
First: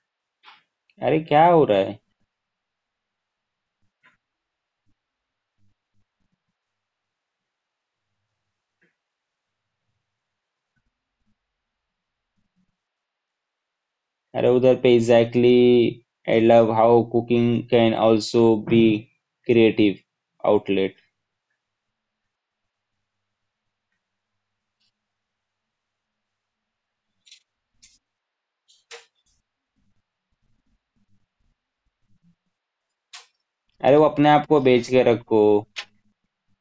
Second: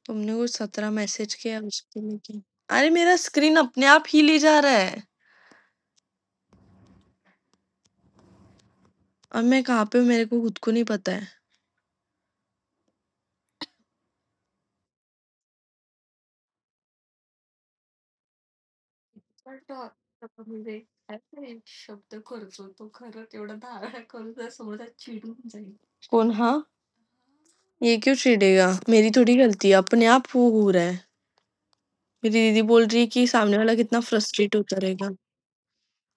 B: तुमने कुछ सत्रह
A: अरे
B: message
A: क्या
B: किया
A: हो रहा है?
B: उसके लिए क्या अरे मेरा स्क्रीन अपने आप ही ले जा रहा है अब मैं कहाँ पे हूँ, मेरे को खुद को नहीं पता है.
A: Hello, Darpe. Exactly. I love how cooking can also be
B: पण
A: creative
B: तो आता
A: outlet.
B: म्हणजे काय ते शब्द करतो तो खरं तेवढं धारण करून जर समोरचा चिडून जाईल. कौन हाँ, ये क्यों चिढ़ेगा, मेरी थोड़ी गलती है, अपने आप वो हो रहा है. मेरी दीदी बोल रही है कि
A: अरे
B: सामने
A: वो
B: वाला
A: अपने
B: कितना
A: आप को बेच
B: फ्रस्ट्रेट
A: के
B: होता
A: रखो.
B: रहेगा.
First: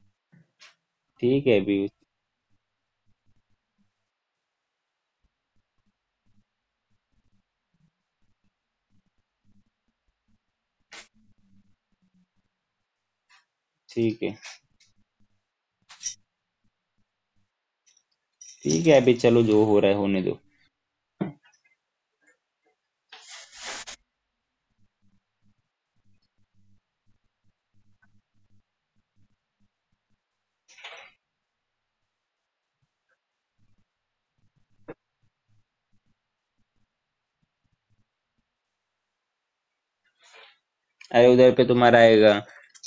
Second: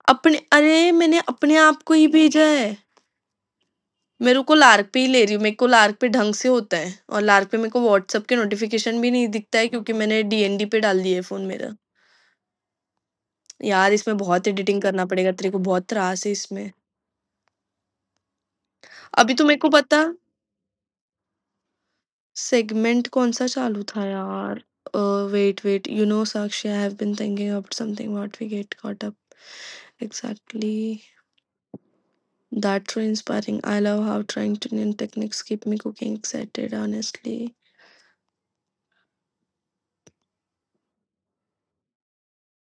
B: अपने अरे मैंने
A: ठीक
B: अपने
A: है अभी.
B: आप को ही भेजा है. मेरे को लार्क पे ही ले रही हूँ, मेरे को लार्क पे ढंग से होता है और लार्क पे मेरे को व्हाट्सएप के नोटिफिकेशन भी नहीं दिखता है, क्योंकि मैंने डीएनडी पे डाल दिया है फोन मेरा. यार इसमें
A: ठीक है.
B: बहुत एडिटिंग करना पड़ेगा, तेरे को बहुत त्रास है इसमें.
A: ठीक है अभी, चलो जो
B: अभी
A: हो
B: तो
A: रहा
B: मेरे
A: है
B: को
A: होने
B: पता
A: दो.
B: सेगमेंट कौन-सा चालू था यार? Uh, wait you know Sakshi, I have been thinking about something what we get caught up. Exactly. That's so inspiring. I love how trying to new techniques keep me cooking excited, honestly.
A: अरे उधर पे तुम्हारा आएगा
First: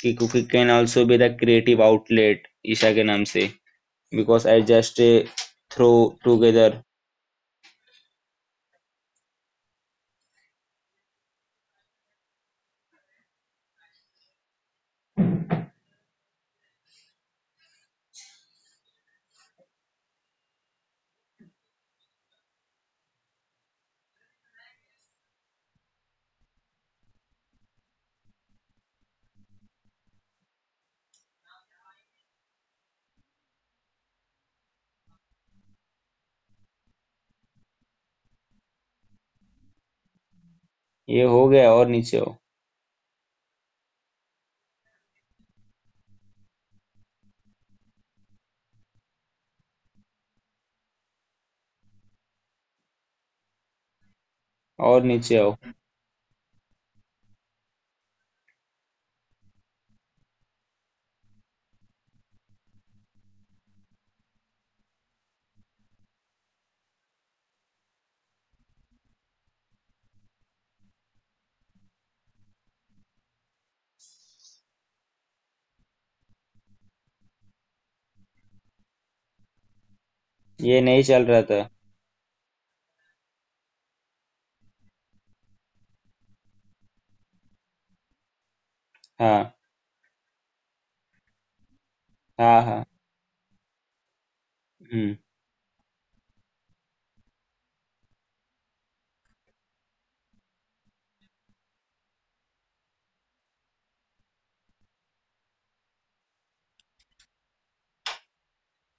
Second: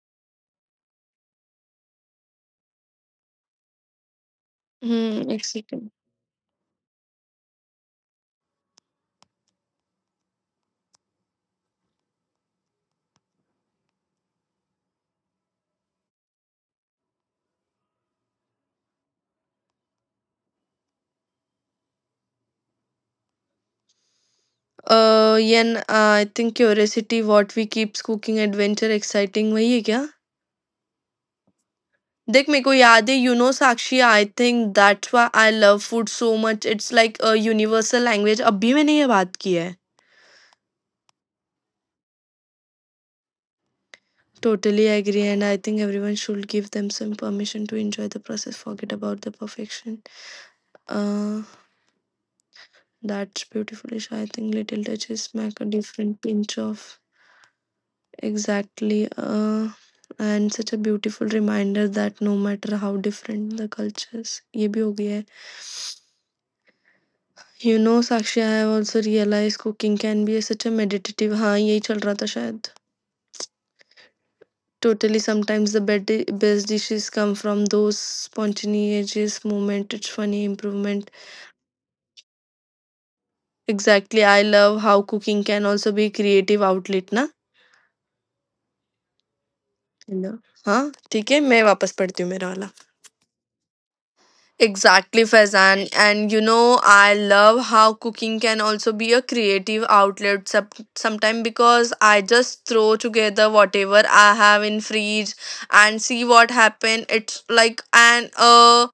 A: कि cooking can also be the creative outlet Isha के नाम से, because I just
B: Hmm, exciting.
A: Throw together.
B: Yen, I think curiosity, what we keeps cooking adventure exciting, वही है क्या? देख मेरे को याद है, you know Sakshi I think that's why I love food so much it's like a universal language, अब भी मैंने ये बात की है.
A: ये हो गया, और नीचे आओ.
B: Totally agree, and I think everyone should give them some permission to enjoy the process, forget about the perfection. Uh, that's beautiful, Isha. I think little
A: और नीचे
B: touches
A: आओ.
B: make a different pinch of exactly. And such a beautiful reminder that no matter how different the cultures, ये भी हो गया है. You know, Sakshi, I have also realized cooking can be such a meditative. हाँ, यही चल रहा था शायद. Totally, sometimes the best, best dishes come from those spontaneous moment. It's funny
A: ये नहीं
B: improvement.
A: चल रहा था.
B: Exactly, I love how cooking can also be creative outlet, na?
A: हाँ.
B: हेलो हाँ ठीक है मैं वापस पढ़ती हूँ मेरा
A: हाँ.
B: वाला.
A: हाँ. Hmm.
B: Exactly, Faizan. And you know, I love how cooking can also be a creative outlet. Sometimes because I just throw together whatever I have in fridge and see what happen. It's like an an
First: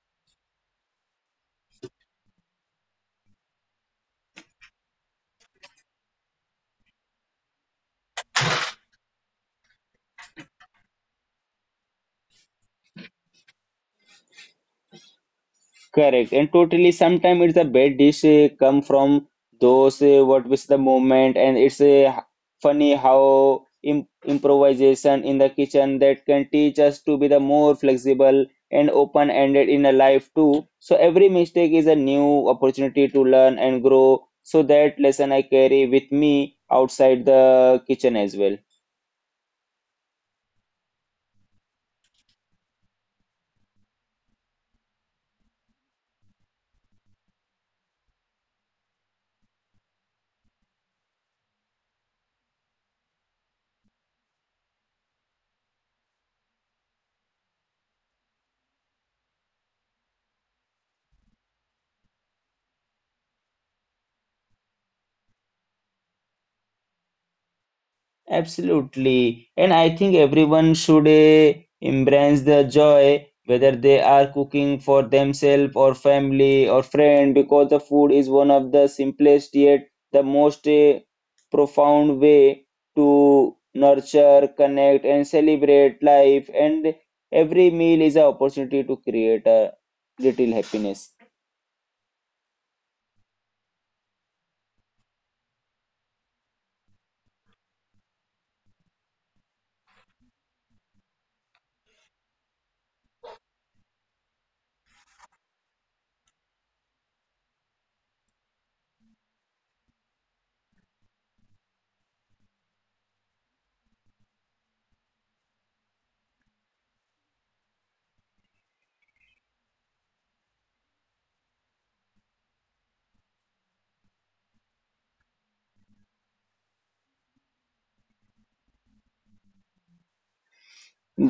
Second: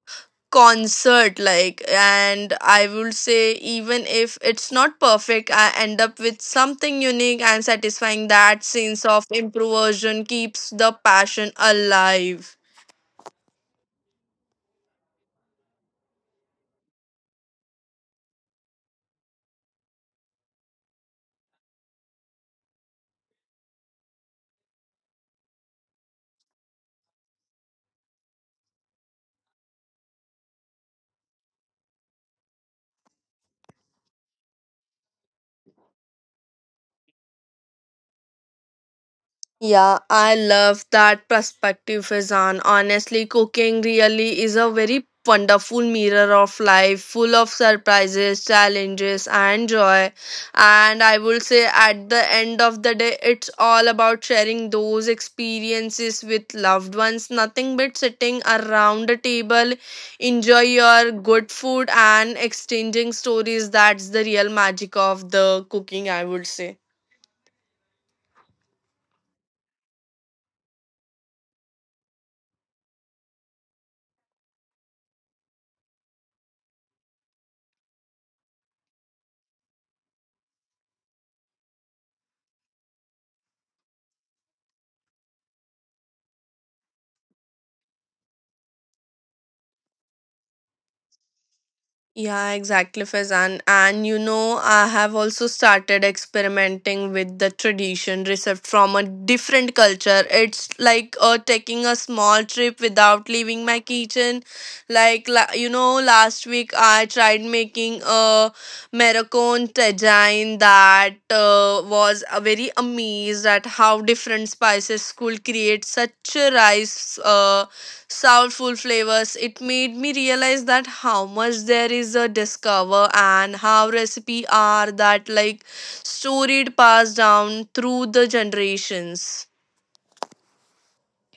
B: concert, like, and I will say even if it's not perfect I end up with something unique and satisfying. That sense of improvisation keeps the passion alive.
A: Correct. And totally, sometimes it's a bad dish come from those what was the moment, and it's funny how im improvisation in the kitchen that can teach us to be the more flexible and open-ended in a life too. So every mistake is a new opportunity to learn and grow. So that lesson I carry with me outside the kitchen as well.
B: Yeah, I love that perspective, Faizan. Honestly, cooking really is a very wonderful mirror of life, full of surprises, challenges, and joy. And I would say at the end of the day, it's all about sharing those experiences with loved ones. Nothing but sitting around a table, enjoy your good food, and exchanging stories. That's the real magic of the cooking, I would say.
A: Absolutely. And I think everyone should embrace the joy, whether they are cooking for themselves or family or friend, because the food is one of the simplest yet the most profound way to nurture, connect, and celebrate life. And every meal is an opportunity to create a little happiness.
B: Yeah, exactly, Faizan. And you know, I have also started experimenting with the tradition received from a different culture. It's like taking a small trip without leaving my kitchen. Like, you know, last week I tried making a Moroccan tagine that was very amazed at how different spices could create such a rice. Soulful flavors. It made me realize that how much there is a discover and how recipe are that like storied passed down through the generations.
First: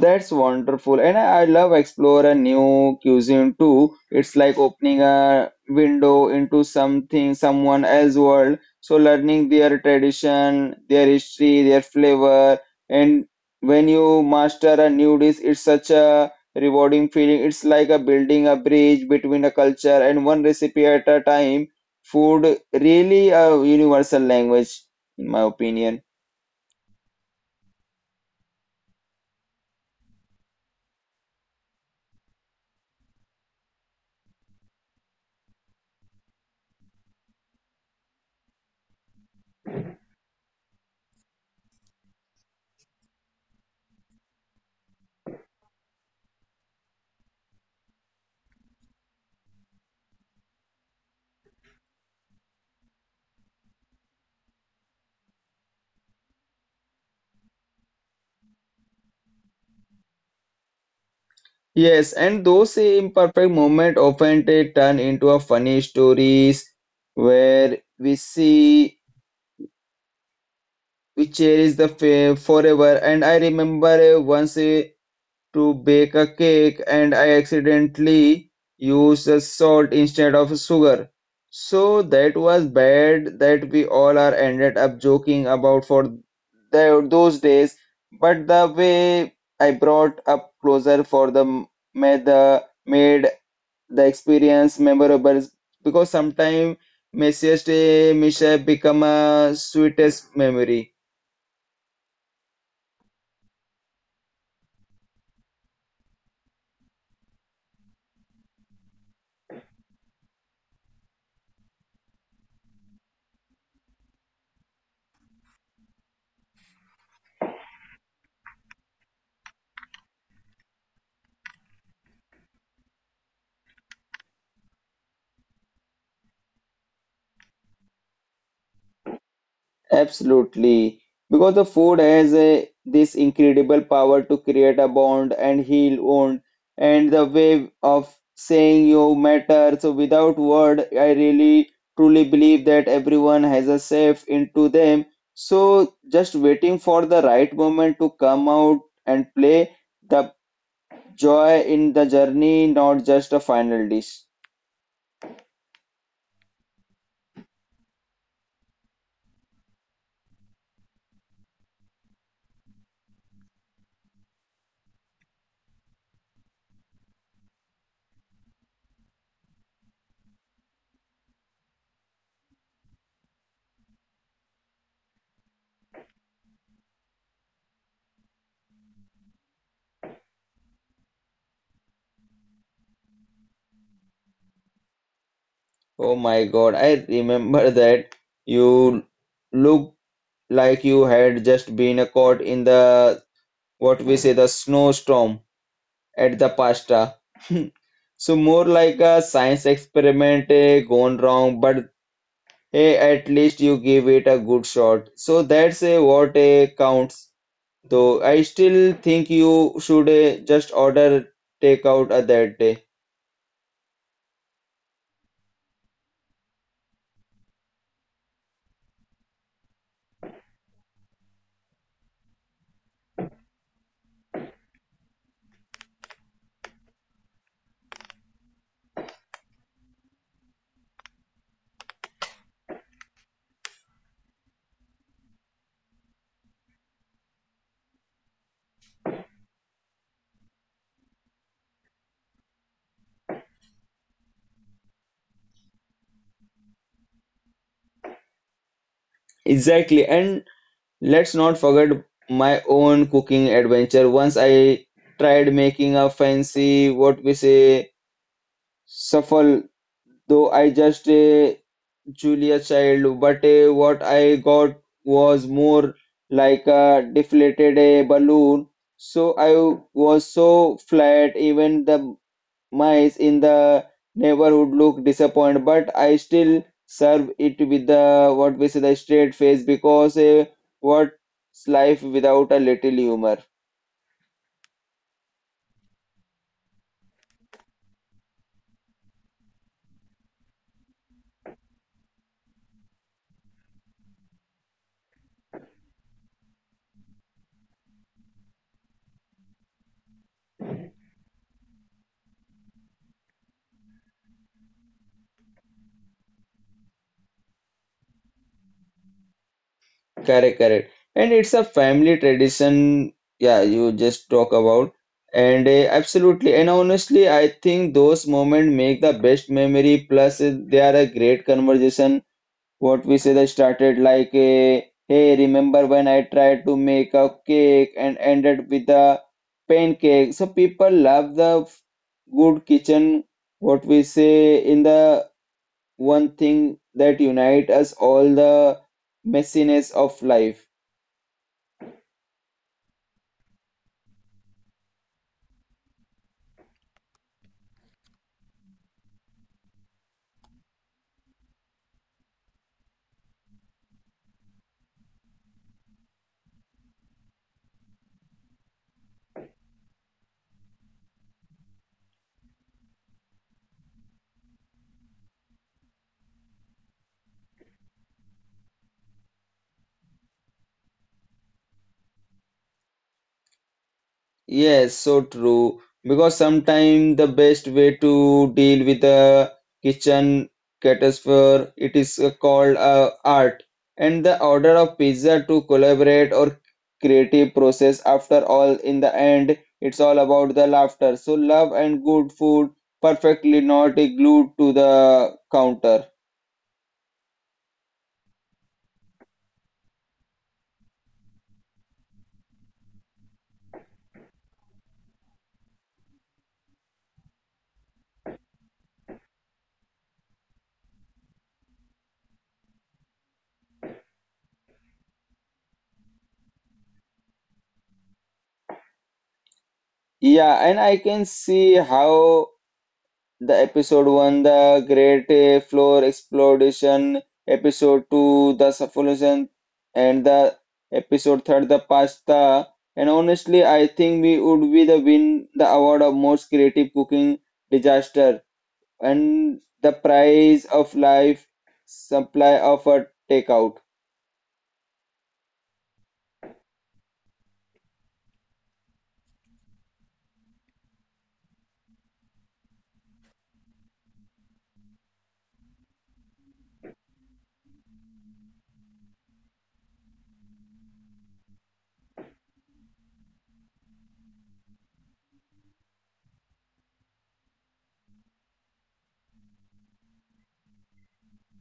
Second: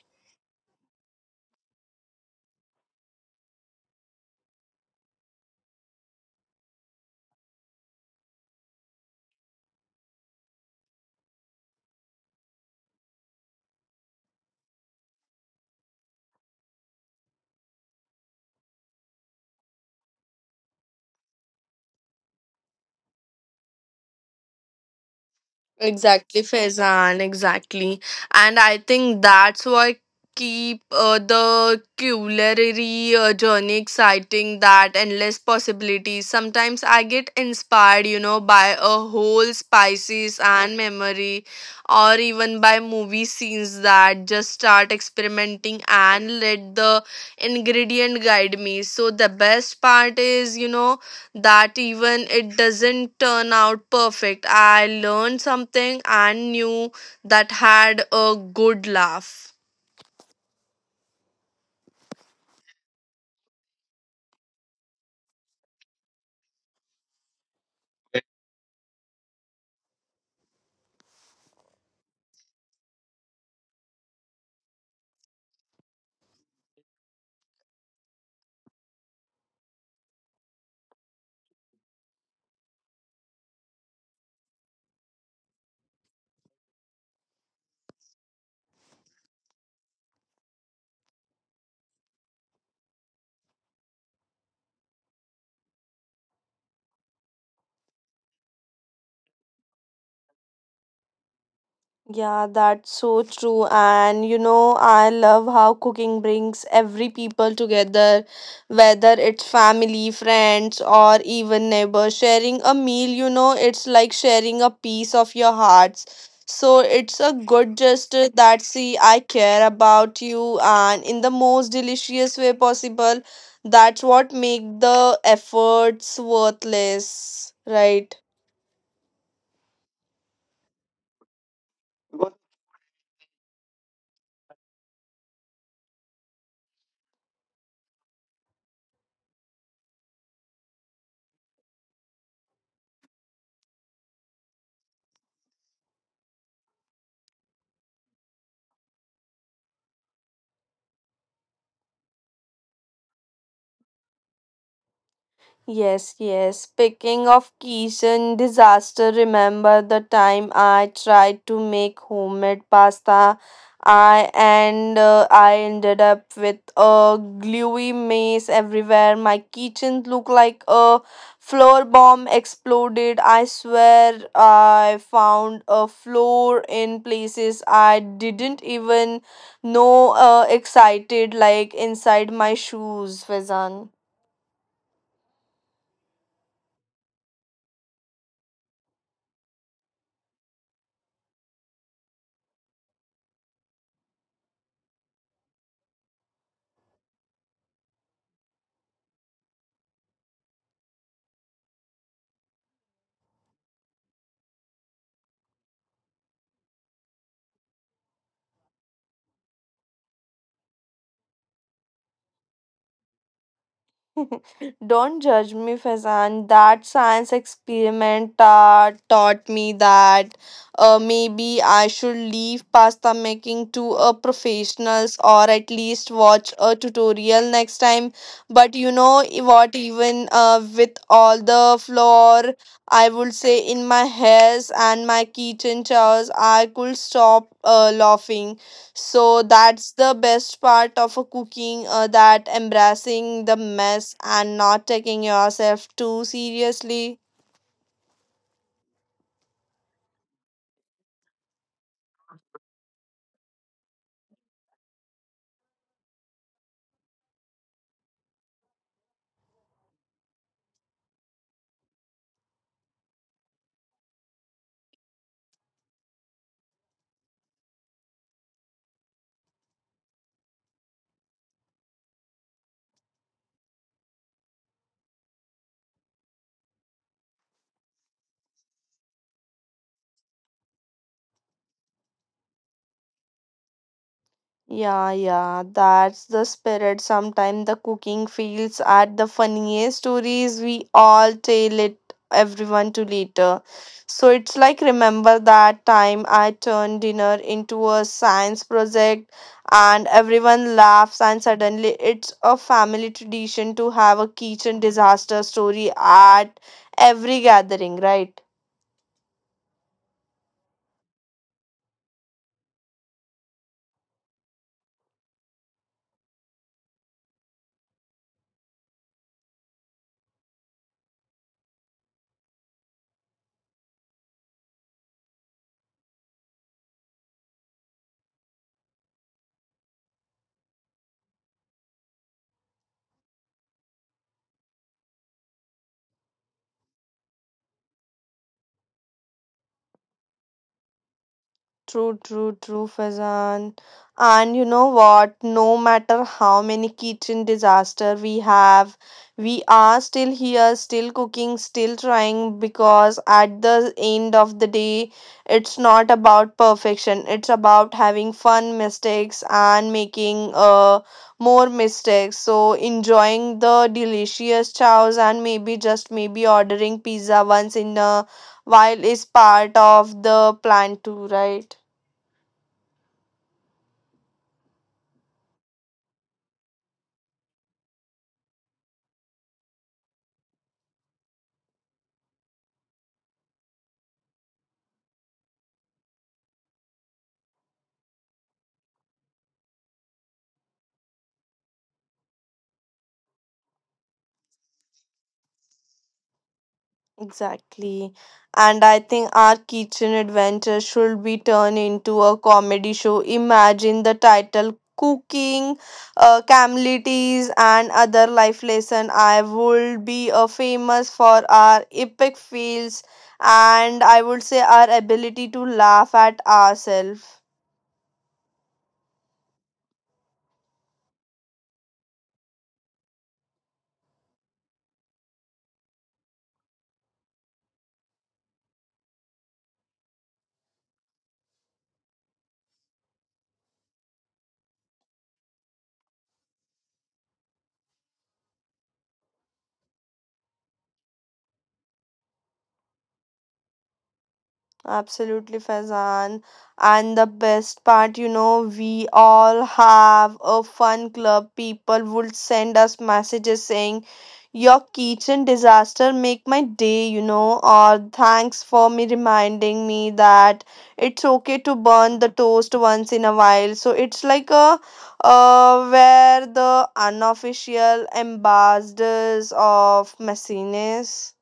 A: That's wonderful. And I love explore a new cuisine too. It's like opening a window into something, someone else's world. So learning their tradition, their history, their flavor. And when you master a new dish, it's such a rewarding feeling. It's like a building a bridge between a culture and one recipe at a time. Food really a universal language, in my opinion.
B: Exactly, Faizan, exactly. And I think that's what keep the culinary journey exciting, that endless possibilities. Sometimes I get inspired, you know, by a whole spices and memory, or even by movie scenes that just start experimenting and let the ingredient guide me. So the best part is, you know, that even it doesn't turn out perfect. I learned something and knew that had a good laugh.
A: Yes, and those imperfect moments often they turn into a funny stories where we cherish the forever. And I remember once to bake a cake, and I accidentally used the salt instead of sugar. So that was bad that we all are ended up joking about for the, those days. But the way I brought up closer for the made the experience memorable, because sometimes messiest mishap become a sweetest memory.
B: Yeah, that's so true. And you know, I love how cooking brings every people together, whether it's family, friends, or even neighbors. Sharing a meal, you know, it's like sharing a piece of your hearts. So it's a good gesture that see I care about you and in the most delicious way possible. That's what make the efforts worthless, right?
A: Absolutely. Because the food has a, this incredible power to create a bond and heal wound and the way of saying you matter. So without word, I really truly believe that everyone has a safe into them, so just waiting for the right moment to come out and play the joy in the journey, not just a final dish.
B: Yes, yes. Speaking of kitchen disaster, remember the time I tried to make homemade pasta? I ended up with a gluey mess everywhere. My kitchen looked like a floor bomb exploded. I swear I found a floor in places I didn't even know excited, like inside my shoes, Fazan.
A: Oh my God, I remember that. You looked like you had just been caught in the what we say the snowstorm at the pasta. So more like a science experiment gone wrong, but hey, at least you gave it a good shot. So that's what counts. Though I still think you should just order takeout that day.
B: Don't judge me, Faizan. That science experiment taught me that maybe I should leave pasta making to a professionals or at least watch a tutorial next time. But you know what? Even with all the flour, I would say in my hairs and my kitchen chairs, I could stop laughing. So that's the best part of a cooking that embracing the mess and not taking yourself too seriously.
A: Exactly, and let's not forget my own cooking adventure. Once I tried making a fancy, what we say, shuffle, though I just a Julia Child, but what I got was more like a deflated balloon. So I was so flat, even the mice in the neighborhood look disappointed, but I still serve it with the what we say the straight face, because what's life without a little humor?
B: Yeah, yeah, that's the spirit. Sometimes the cooking feels at the funniest stories we all tell it everyone to later. So it's like remember that time I turned dinner into a science project and everyone laughs and suddenly it's a family tradition to have a kitchen disaster story at every gathering, right?
A: Correct, correct. And it's a family tradition. Yeah, you just talk about and absolutely. And honestly, I think those moments make the best memory. Plus, they are a great conversation. What we say that started like a, hey, remember when I tried to make a cake and ended with a pancake? So people love the good kitchen. What we say in the one thing that unite us all, the messiness of life.
B: True, true, true, Fazan. And you know what? No matter how many kitchen disaster we have, we are still here, still cooking, still trying because at the end of the day, it's not about perfection. It's about having fun mistakes and making more mistakes. So enjoying the delicious chows and maybe just maybe ordering pizza once in a while is part of the plan too, right?
A: Yes, so true. Because sometimes the best way to deal with a kitchen catastrophe, it is called art. And the order of pizza to collaborate or creative process, after all, in the end, it's all about the laughter. So love and good food perfectly not glued to the counter.
B: Exactly. And I think our kitchen adventure should be turned into a comedy show. Imagine the title Cooking, Camelities, and Other Life Lesson. I would be famous for our epic fails and I would say our ability to laugh at ourselves.
A: Yeah, and I can see how. The episode one, the Great Floor Exploration. Episode two, the Suffocation, and the episode third, the Pasta. And honestly, I think we would be the win the award of most creative cooking disaster, and the prize of life supply of a takeout.
B: Absolutely, Faizan. And the best part, you know, we all have a fun club. People would send us messages saying, your kitchen disaster make my day, you know, or thanks for me reminding me that it's okay to burn the toast once in a while. So it's like a where the unofficial ambassadors of messiness.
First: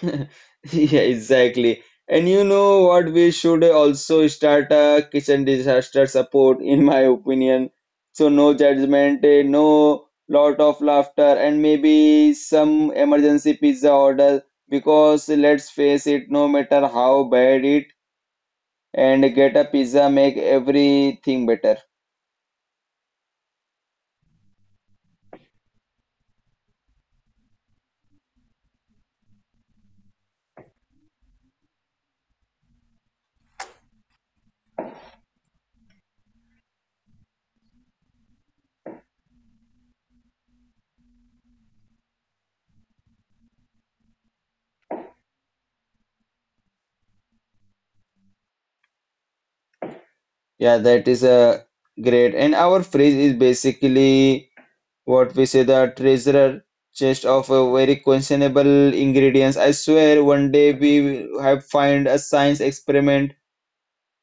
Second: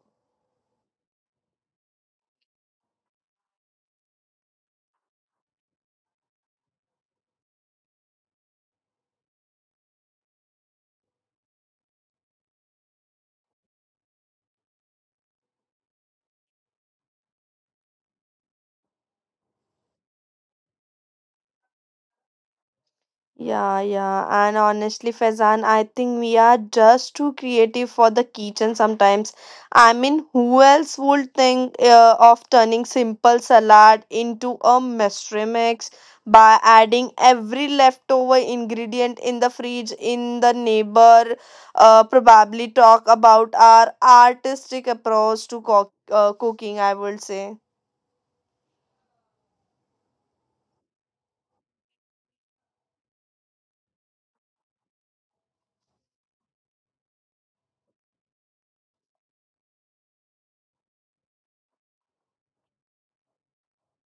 A: Yeah, exactly. And you know what? We should also start a kitchen disaster support, in my opinion. So no judgment, no lot of laughter, and maybe some emergency pizza order. Because let's face it, no matter how bad it, and get a pizza make everything better.
B: Yeah, yeah. And honestly, Faizan, I think we are just too creative for the kitchen sometimes. I mean, who else would think of turning simple salad into a mystery mix by adding every leftover ingredient in the fridge in the neighbor? Probably talk about our artistic approach to cooking, I would say.
A: Yeah, that is a great. And our fridge is basically what we say the treasure chest of a very questionable ingredients. I swear one day we will have find a science experiment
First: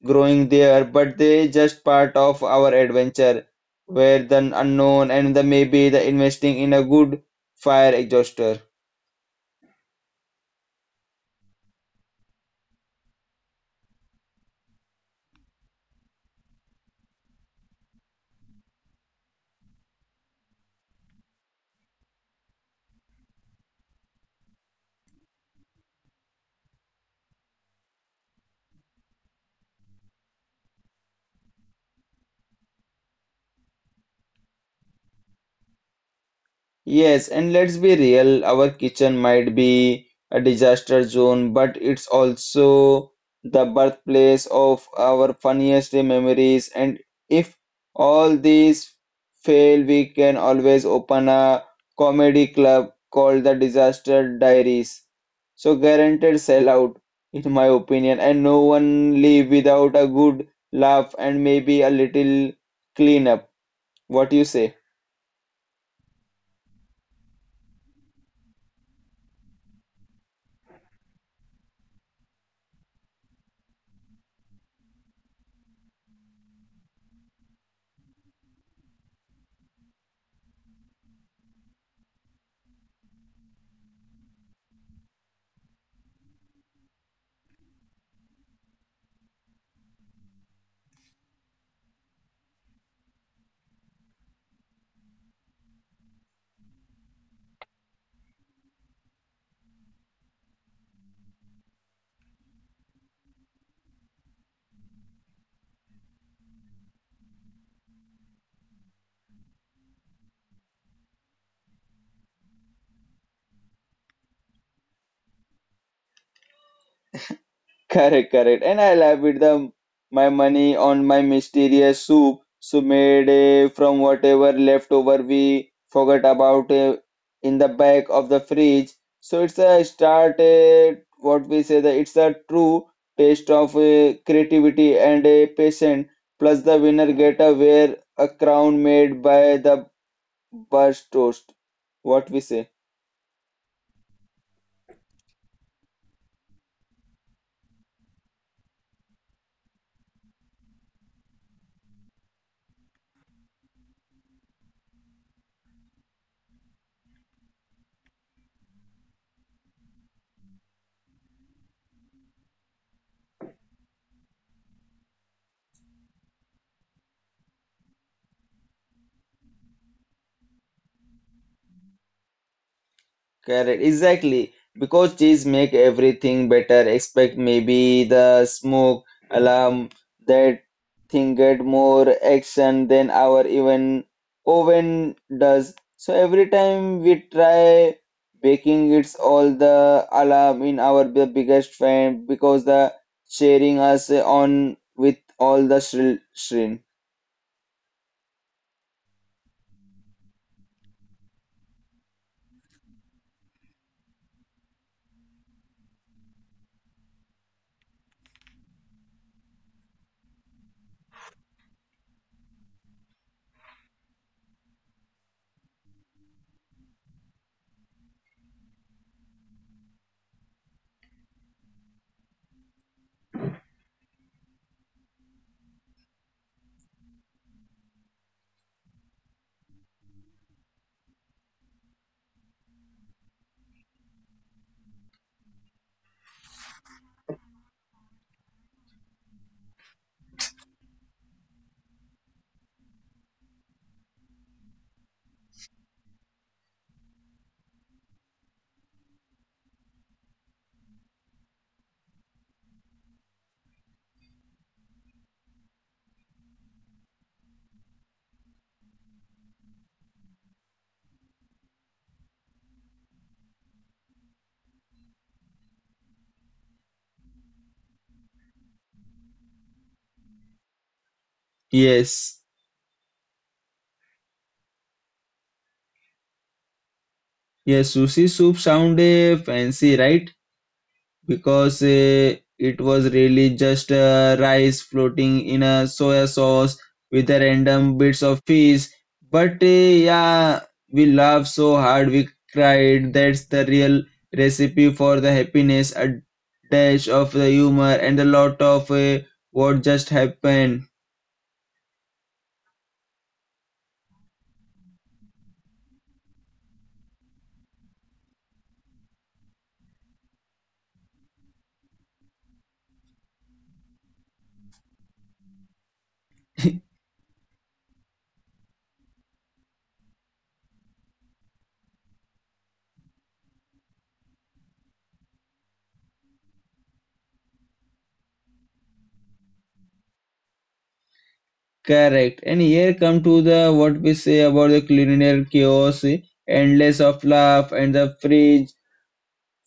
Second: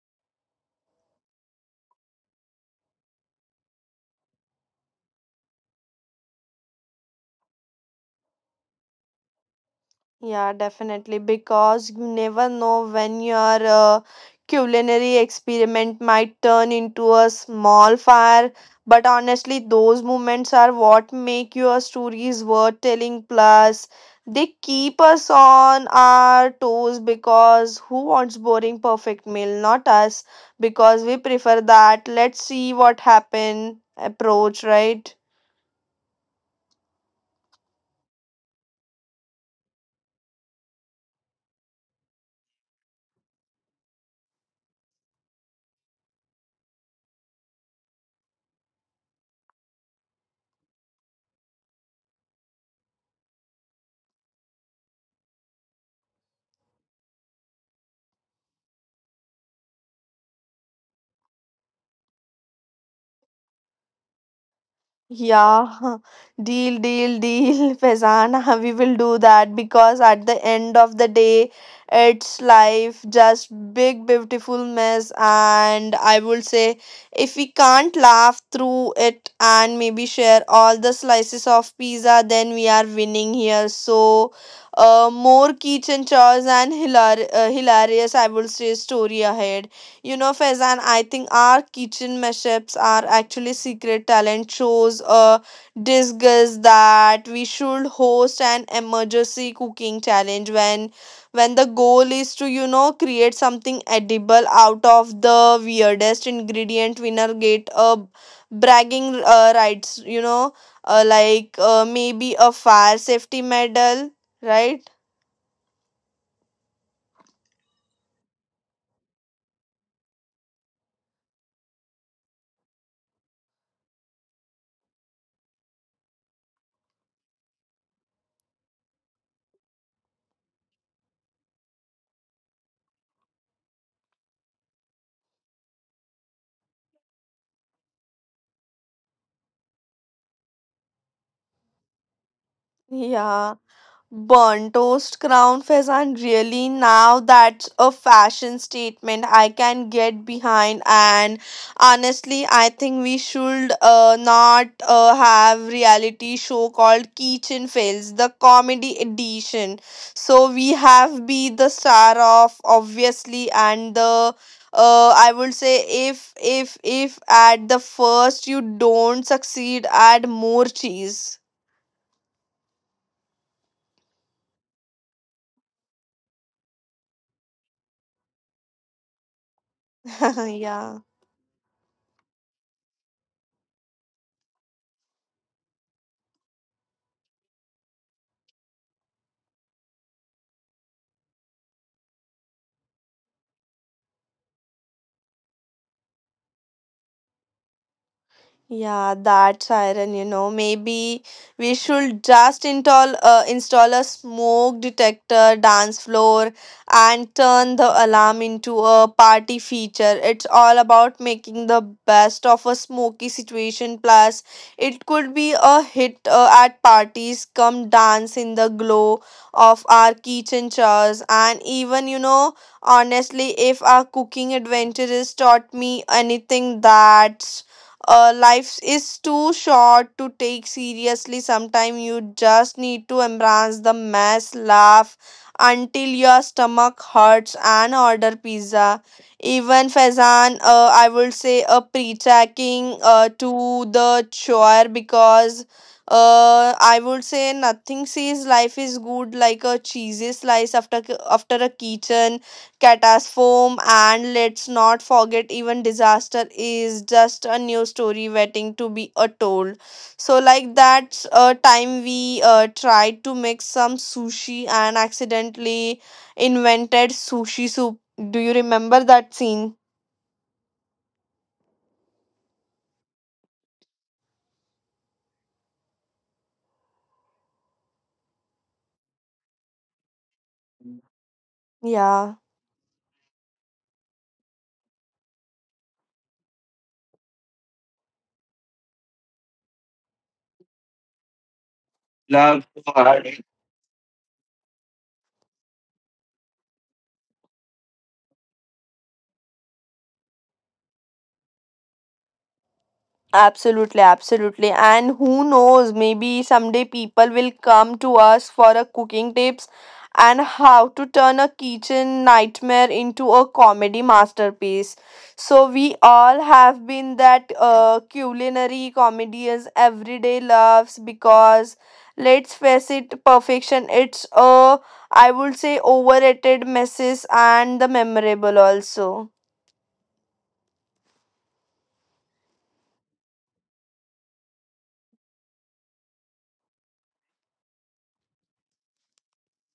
A: growing there, but they just part of our adventure where the unknown and the maybe the investing in a good fire exhauster.
B: Yeah, definitely. Because you never know when your culinary experiment might turn into a small fire. But honestly, those moments are what make your stories worth telling. Plus, they keep us on our toes because who wants boring perfect meal? Not us, because we prefer that. Let's see what happen approach, right?
A: Yes, and let's be real, our kitchen might be a disaster zone, but it's also the birthplace of our funniest memories. And if all these fail, we can always open a comedy club called the Disaster Diaries. So guaranteed sellout, in my opinion, and no one leave without a good laugh and maybe a little cleanup. What do you say?
B: Yeah, deal, deal, deal, Faizan. We will do that because at the end of the day, it's life, just big, beautiful mess. And I would say, if we can't laugh through it and maybe share all the slices of pizza, then we are winning here. So, more kitchen chores and hilarious, I would say, story ahead. You know, Faizan, I think our kitchen mashups are actually secret talent shows. Discuss that we should host an emergency cooking challenge when the goal is to you know create something edible out of the weirdest ingredient. Winner get a bragging rights. You know, maybe a fire safety medal, right?
A: Correct, correct. And I love with the my money on my mysterious soup, so made from whatever leftover we forgot about in the back of the fridge. So it's a start, eh, what we say that it's a true taste of creativity and a patient. Plus the winner get a wear a crown made by the burst toast. What we say?
B: Yeah. Burnt toast crown pheasant, really now that's a fashion statement I can get behind. And honestly, I think we should not have reality show called Kitchen Fails, the comedy edition. So we have be the star of obviously and the. I would say if at the first you don't succeed, add more cheese.
A: Correct, exactly. Because cheese make everything better. Expect maybe the smoke alarm that
B: yeah.
A: thing get more action than our even oven does. So every time we try baking, it's all the alarm in our biggest fan because the sharing us on with all the shrill shrin.
B: Yeah, that's iron, you know. Maybe we should just install a smoke detector dance floor and turn the alarm into a party feature. It's all about making the best of a smoky situation. Plus, it could be a hit at parties. Come dance in the glow of our kitchen chairs, and even you know, honestly, if our cooking adventure has taught me anything, that's life is too short to take seriously sometimes you just need to embrace the mess laugh until your stomach hurts and order pizza even Faizan, I would say a pre-checking to the chore because I would say nothing says life is good like a cheesy slice after a kitchen catastrophe and let's not forget even disaster is just a new story waiting to be told so like that, a time we tried to make some sushi and accidentally invented sushi soup do you remember that scene
A: Yes, yes, sushi soup sound fancy, right? Because
B: yeah
A: it was really just rice floating in a soya sauce with a random bits of fish. But yeah, we laughed so hard we cried. That's the real recipe for the happiness, a dash of the humor and a lot of what just happened.
B: absolutely, absolutely. And who knows, maybe someday people will come to us for a cooking tips and how to turn a kitchen nightmare into a comedy masterpiece. So we all have been that culinary comedians everyday loves because let's face it, perfection it's a I would say overrated messes and the memorable also.
A: Correct. And here come to the what we say about the culinary chaos, eh, endless of laugh and the fridge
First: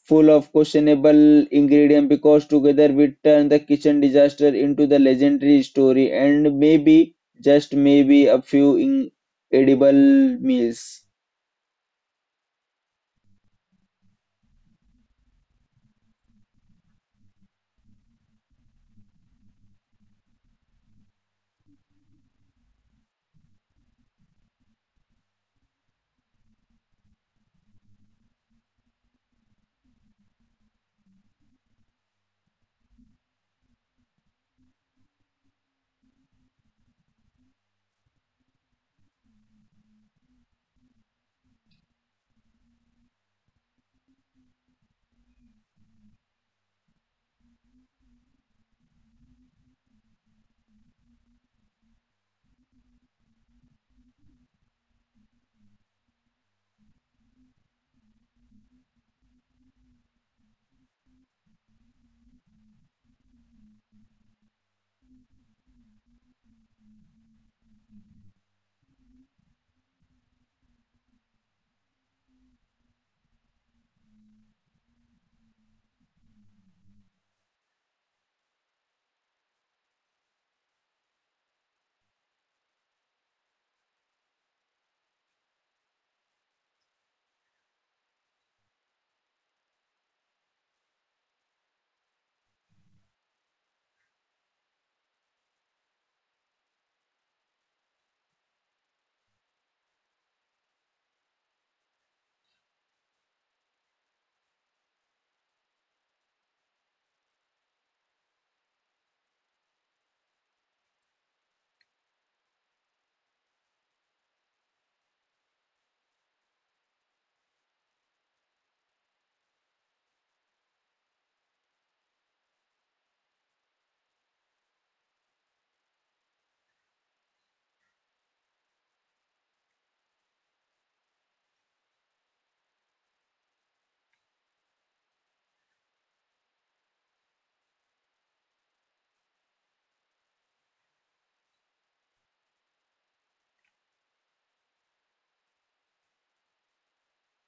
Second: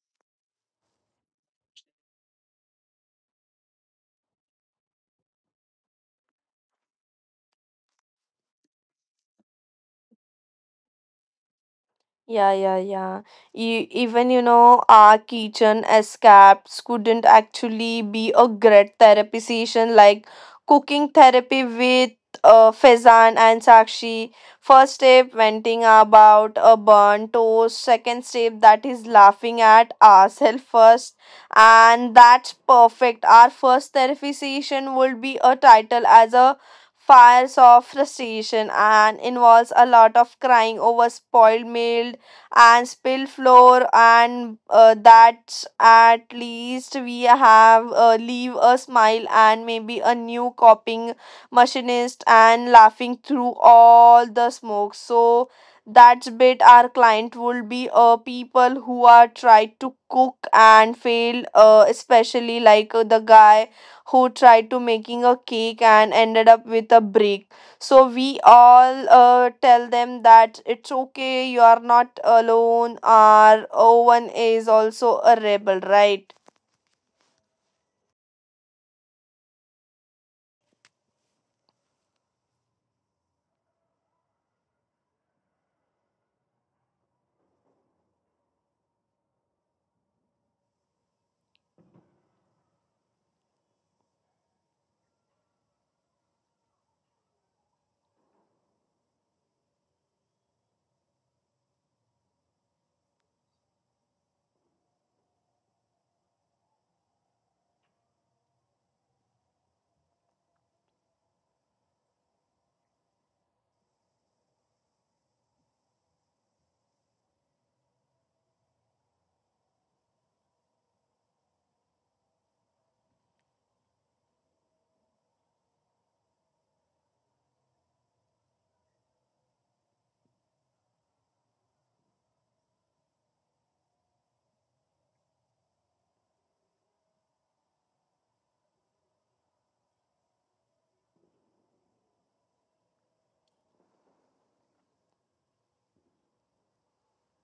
A: full of questionable ingredient because together we turn the kitchen disaster into the legendary story and maybe just maybe a few in edible meals.
B: Yeah, yeah, yeah. even, you know, our kitchen escapes couldn't actually be a great therapy session like cooking therapy with Faizan and Sakshi. First step, venting about a burnt toast. Second step, that is laughing at ourselves first. And that's perfect. Our first therapy session would be a title as a fires of frustration and involves a lot of crying over spoiled meals and spill floor and that's at least we have leave a smile and maybe a new copying machinist and laughing through all the smoke so that's bit our client would be people who are tried to cook and fail especially like the guy who tried to making a cake and ended up with a break. So we all tell them that it's okay, you are not alone, our O1 is also a rebel, right?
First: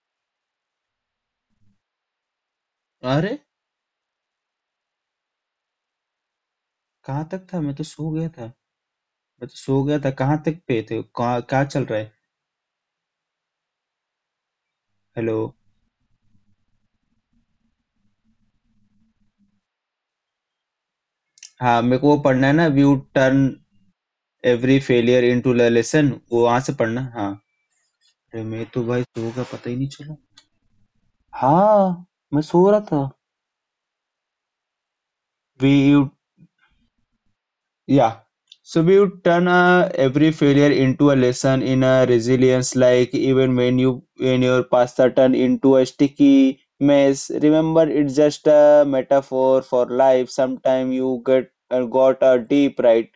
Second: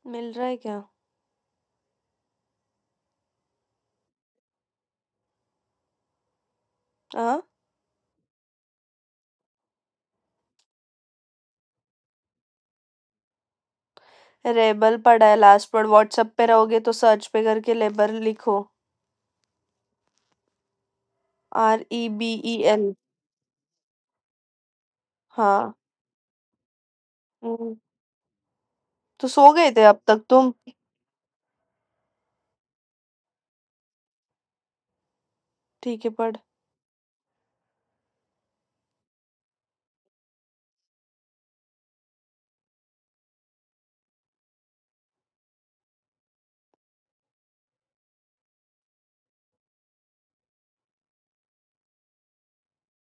B: मिल रहा है क्या?
A: अरे कहाँ
B: हाँ,
A: तक था? मैं तो सो गया था, मैं तो सो गया था. कहाँ तक पे थे? कहाँ क्या चल रहा है?
B: रेबल पड़ा है
A: हेलो.
B: लास्ट पर व्हाट्सएप पे रहोगे तो सर्च पे करके लेबर लिखो, आर
A: हाँ,
B: ई
A: मेरे को वो
B: बी
A: पढ़ना है
B: ई
A: ना,
B: एल,
A: view turn every failure into a
B: हाँ,
A: लेसन, वो वहां से पढ़ना. हाँ.
B: हम्म,
A: अरे मैं तो भाई
B: तो
A: सो गया,
B: सो गए
A: पता ही
B: थे
A: नहीं
B: अब
A: चला.
B: तक तुम?
A: हाँ, मैं सो रहा था. वी
B: ठीक
A: यू.
B: है, पढ़.
A: Yeah. So we would turn every failure into a lesson in a resilience. Like even when your pasta turn into a sticky mess, remember it's just a metaphor for life. Sometime you get got a deep right.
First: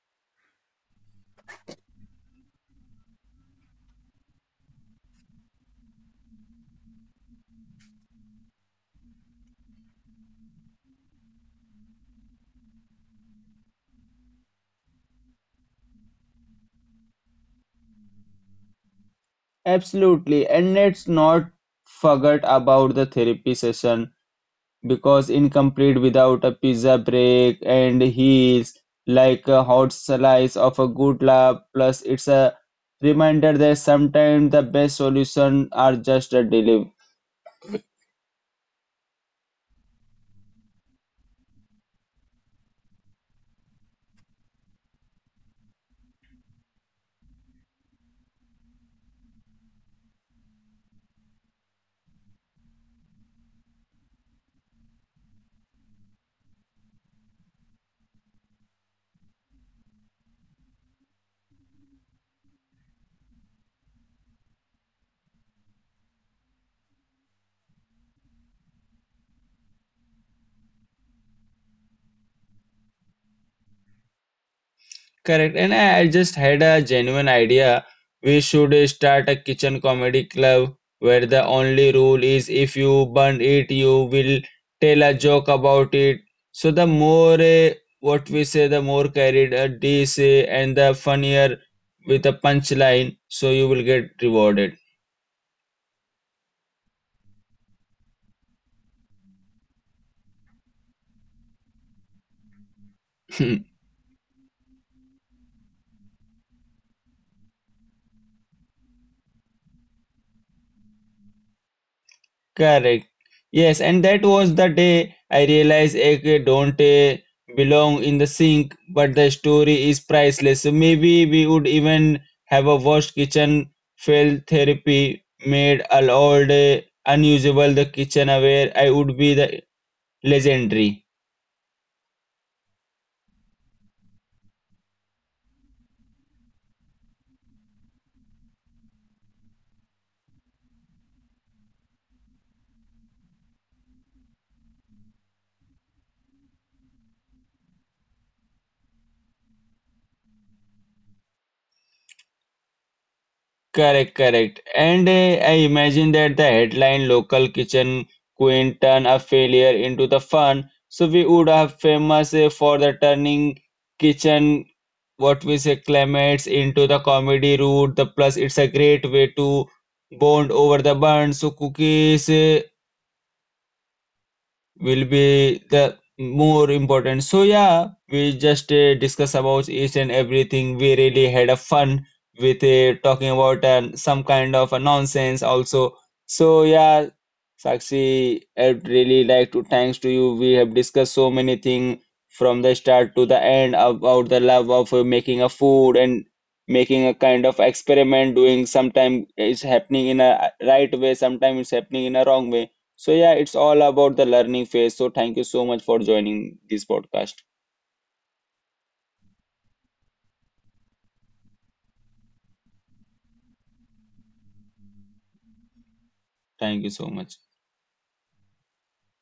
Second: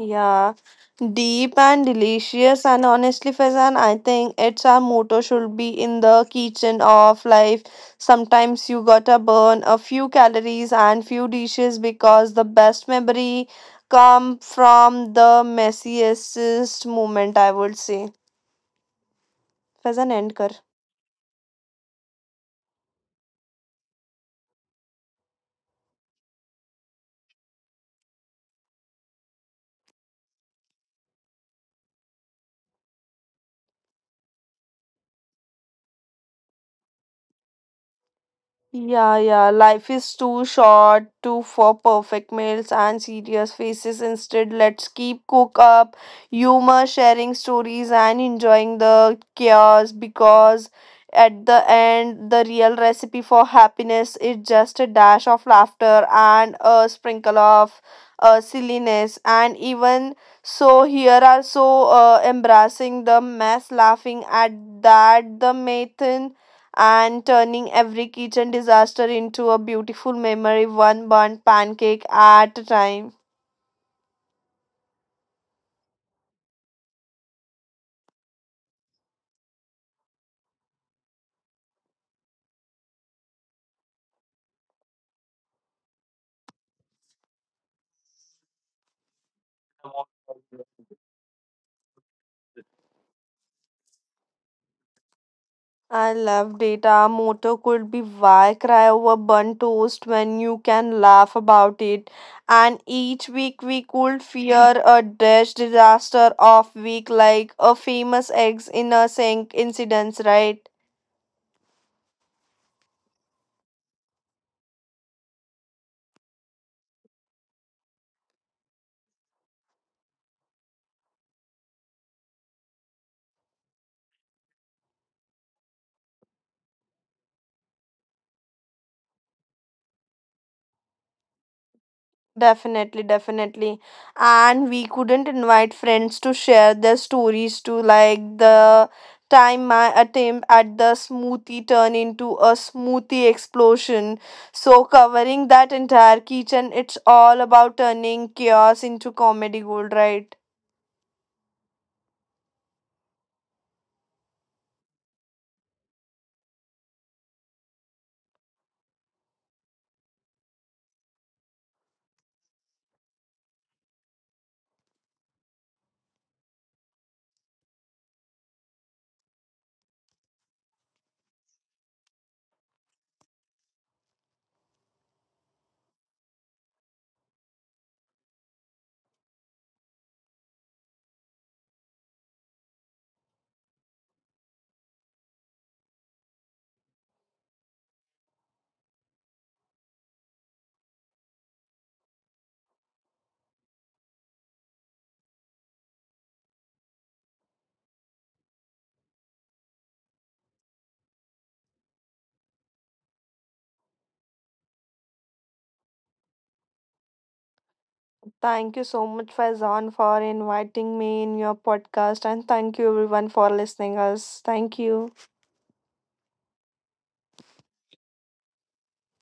B: Yeah, deep and delicious, and honestly, Faizan, I think it's our motto should be in the kitchen of life. Sometimes you gotta burn a few calories and few dishes because the best memory come from the messiest moment, I would say. Faizan, end
A: Absolutely,
B: kar.
A: and let's not forget about the therapy session, because incomplete without a pizza break and heels like a hot slice of a good laugh. Plus it's a reminder that sometimes the best solution are just a delivery.
B: Yeah, yeah. Life is too short to for perfect meals and serious faces. Instead, let's keep cook up, humor, sharing stories, and enjoying the chaos because at the end, the real recipe for happiness is just a dash of laughter and a sprinkle of silliness. And even so, here are so embracing the mess, laughing at that the method and turning every kitchen disaster into a beautiful memory, one burnt pancake at a time.
A: Correct. And I just had a genuine idea. We should start a kitchen comedy club where the only rule is if you burn it, you will tell a joke about it. So the more what we say, the more carried a dish and the funnier with a punchline, so you will get rewarded.
B: I loved it. Our motto could be why cry over burnt toast when you can laugh about it. And each week we could fear a dash disaster of week like a famous eggs in a sink incidents, right?
A: Correct. Yes, and that was the day I realized I don't belong in the sink, but the story is priceless. So maybe we would even have a worst kitchen fail therapy made all old eh, unusable the kitchen aware. I would be the legendary.
B: Definitely, definitely. And we couldn't invite friends to share their stories to like the time my attempt at the smoothie turned into a smoothie explosion. So covering that entire kitchen, it's all about turning chaos into comedy gold, right?
A: Correct, correct. And I imagine that the headline local kitchen queen turn a failure into the fun. So we would have famous for the turning kitchen what we say climates into the comedy route. The plus it's a great way to bond over the bun. So cookies will be the more important. So yeah, we just discuss about each and everything. We really had a fun with talking about some kind of a nonsense also. So yeah, Sakshi, I'd really like to thanks to you. We have discussed so many things from the start to the end about the love of making a food and making a kind of experiment doing sometime it's happening in a right way. Sometimes it's happening in a wrong way, so yeah, it's all about the learning phase. So thank you so much for joining this podcast.
B: Thank you so much, Faizan, for inviting me in your podcast and thank you everyone for listening us. Thank you.
A: Thank you so much.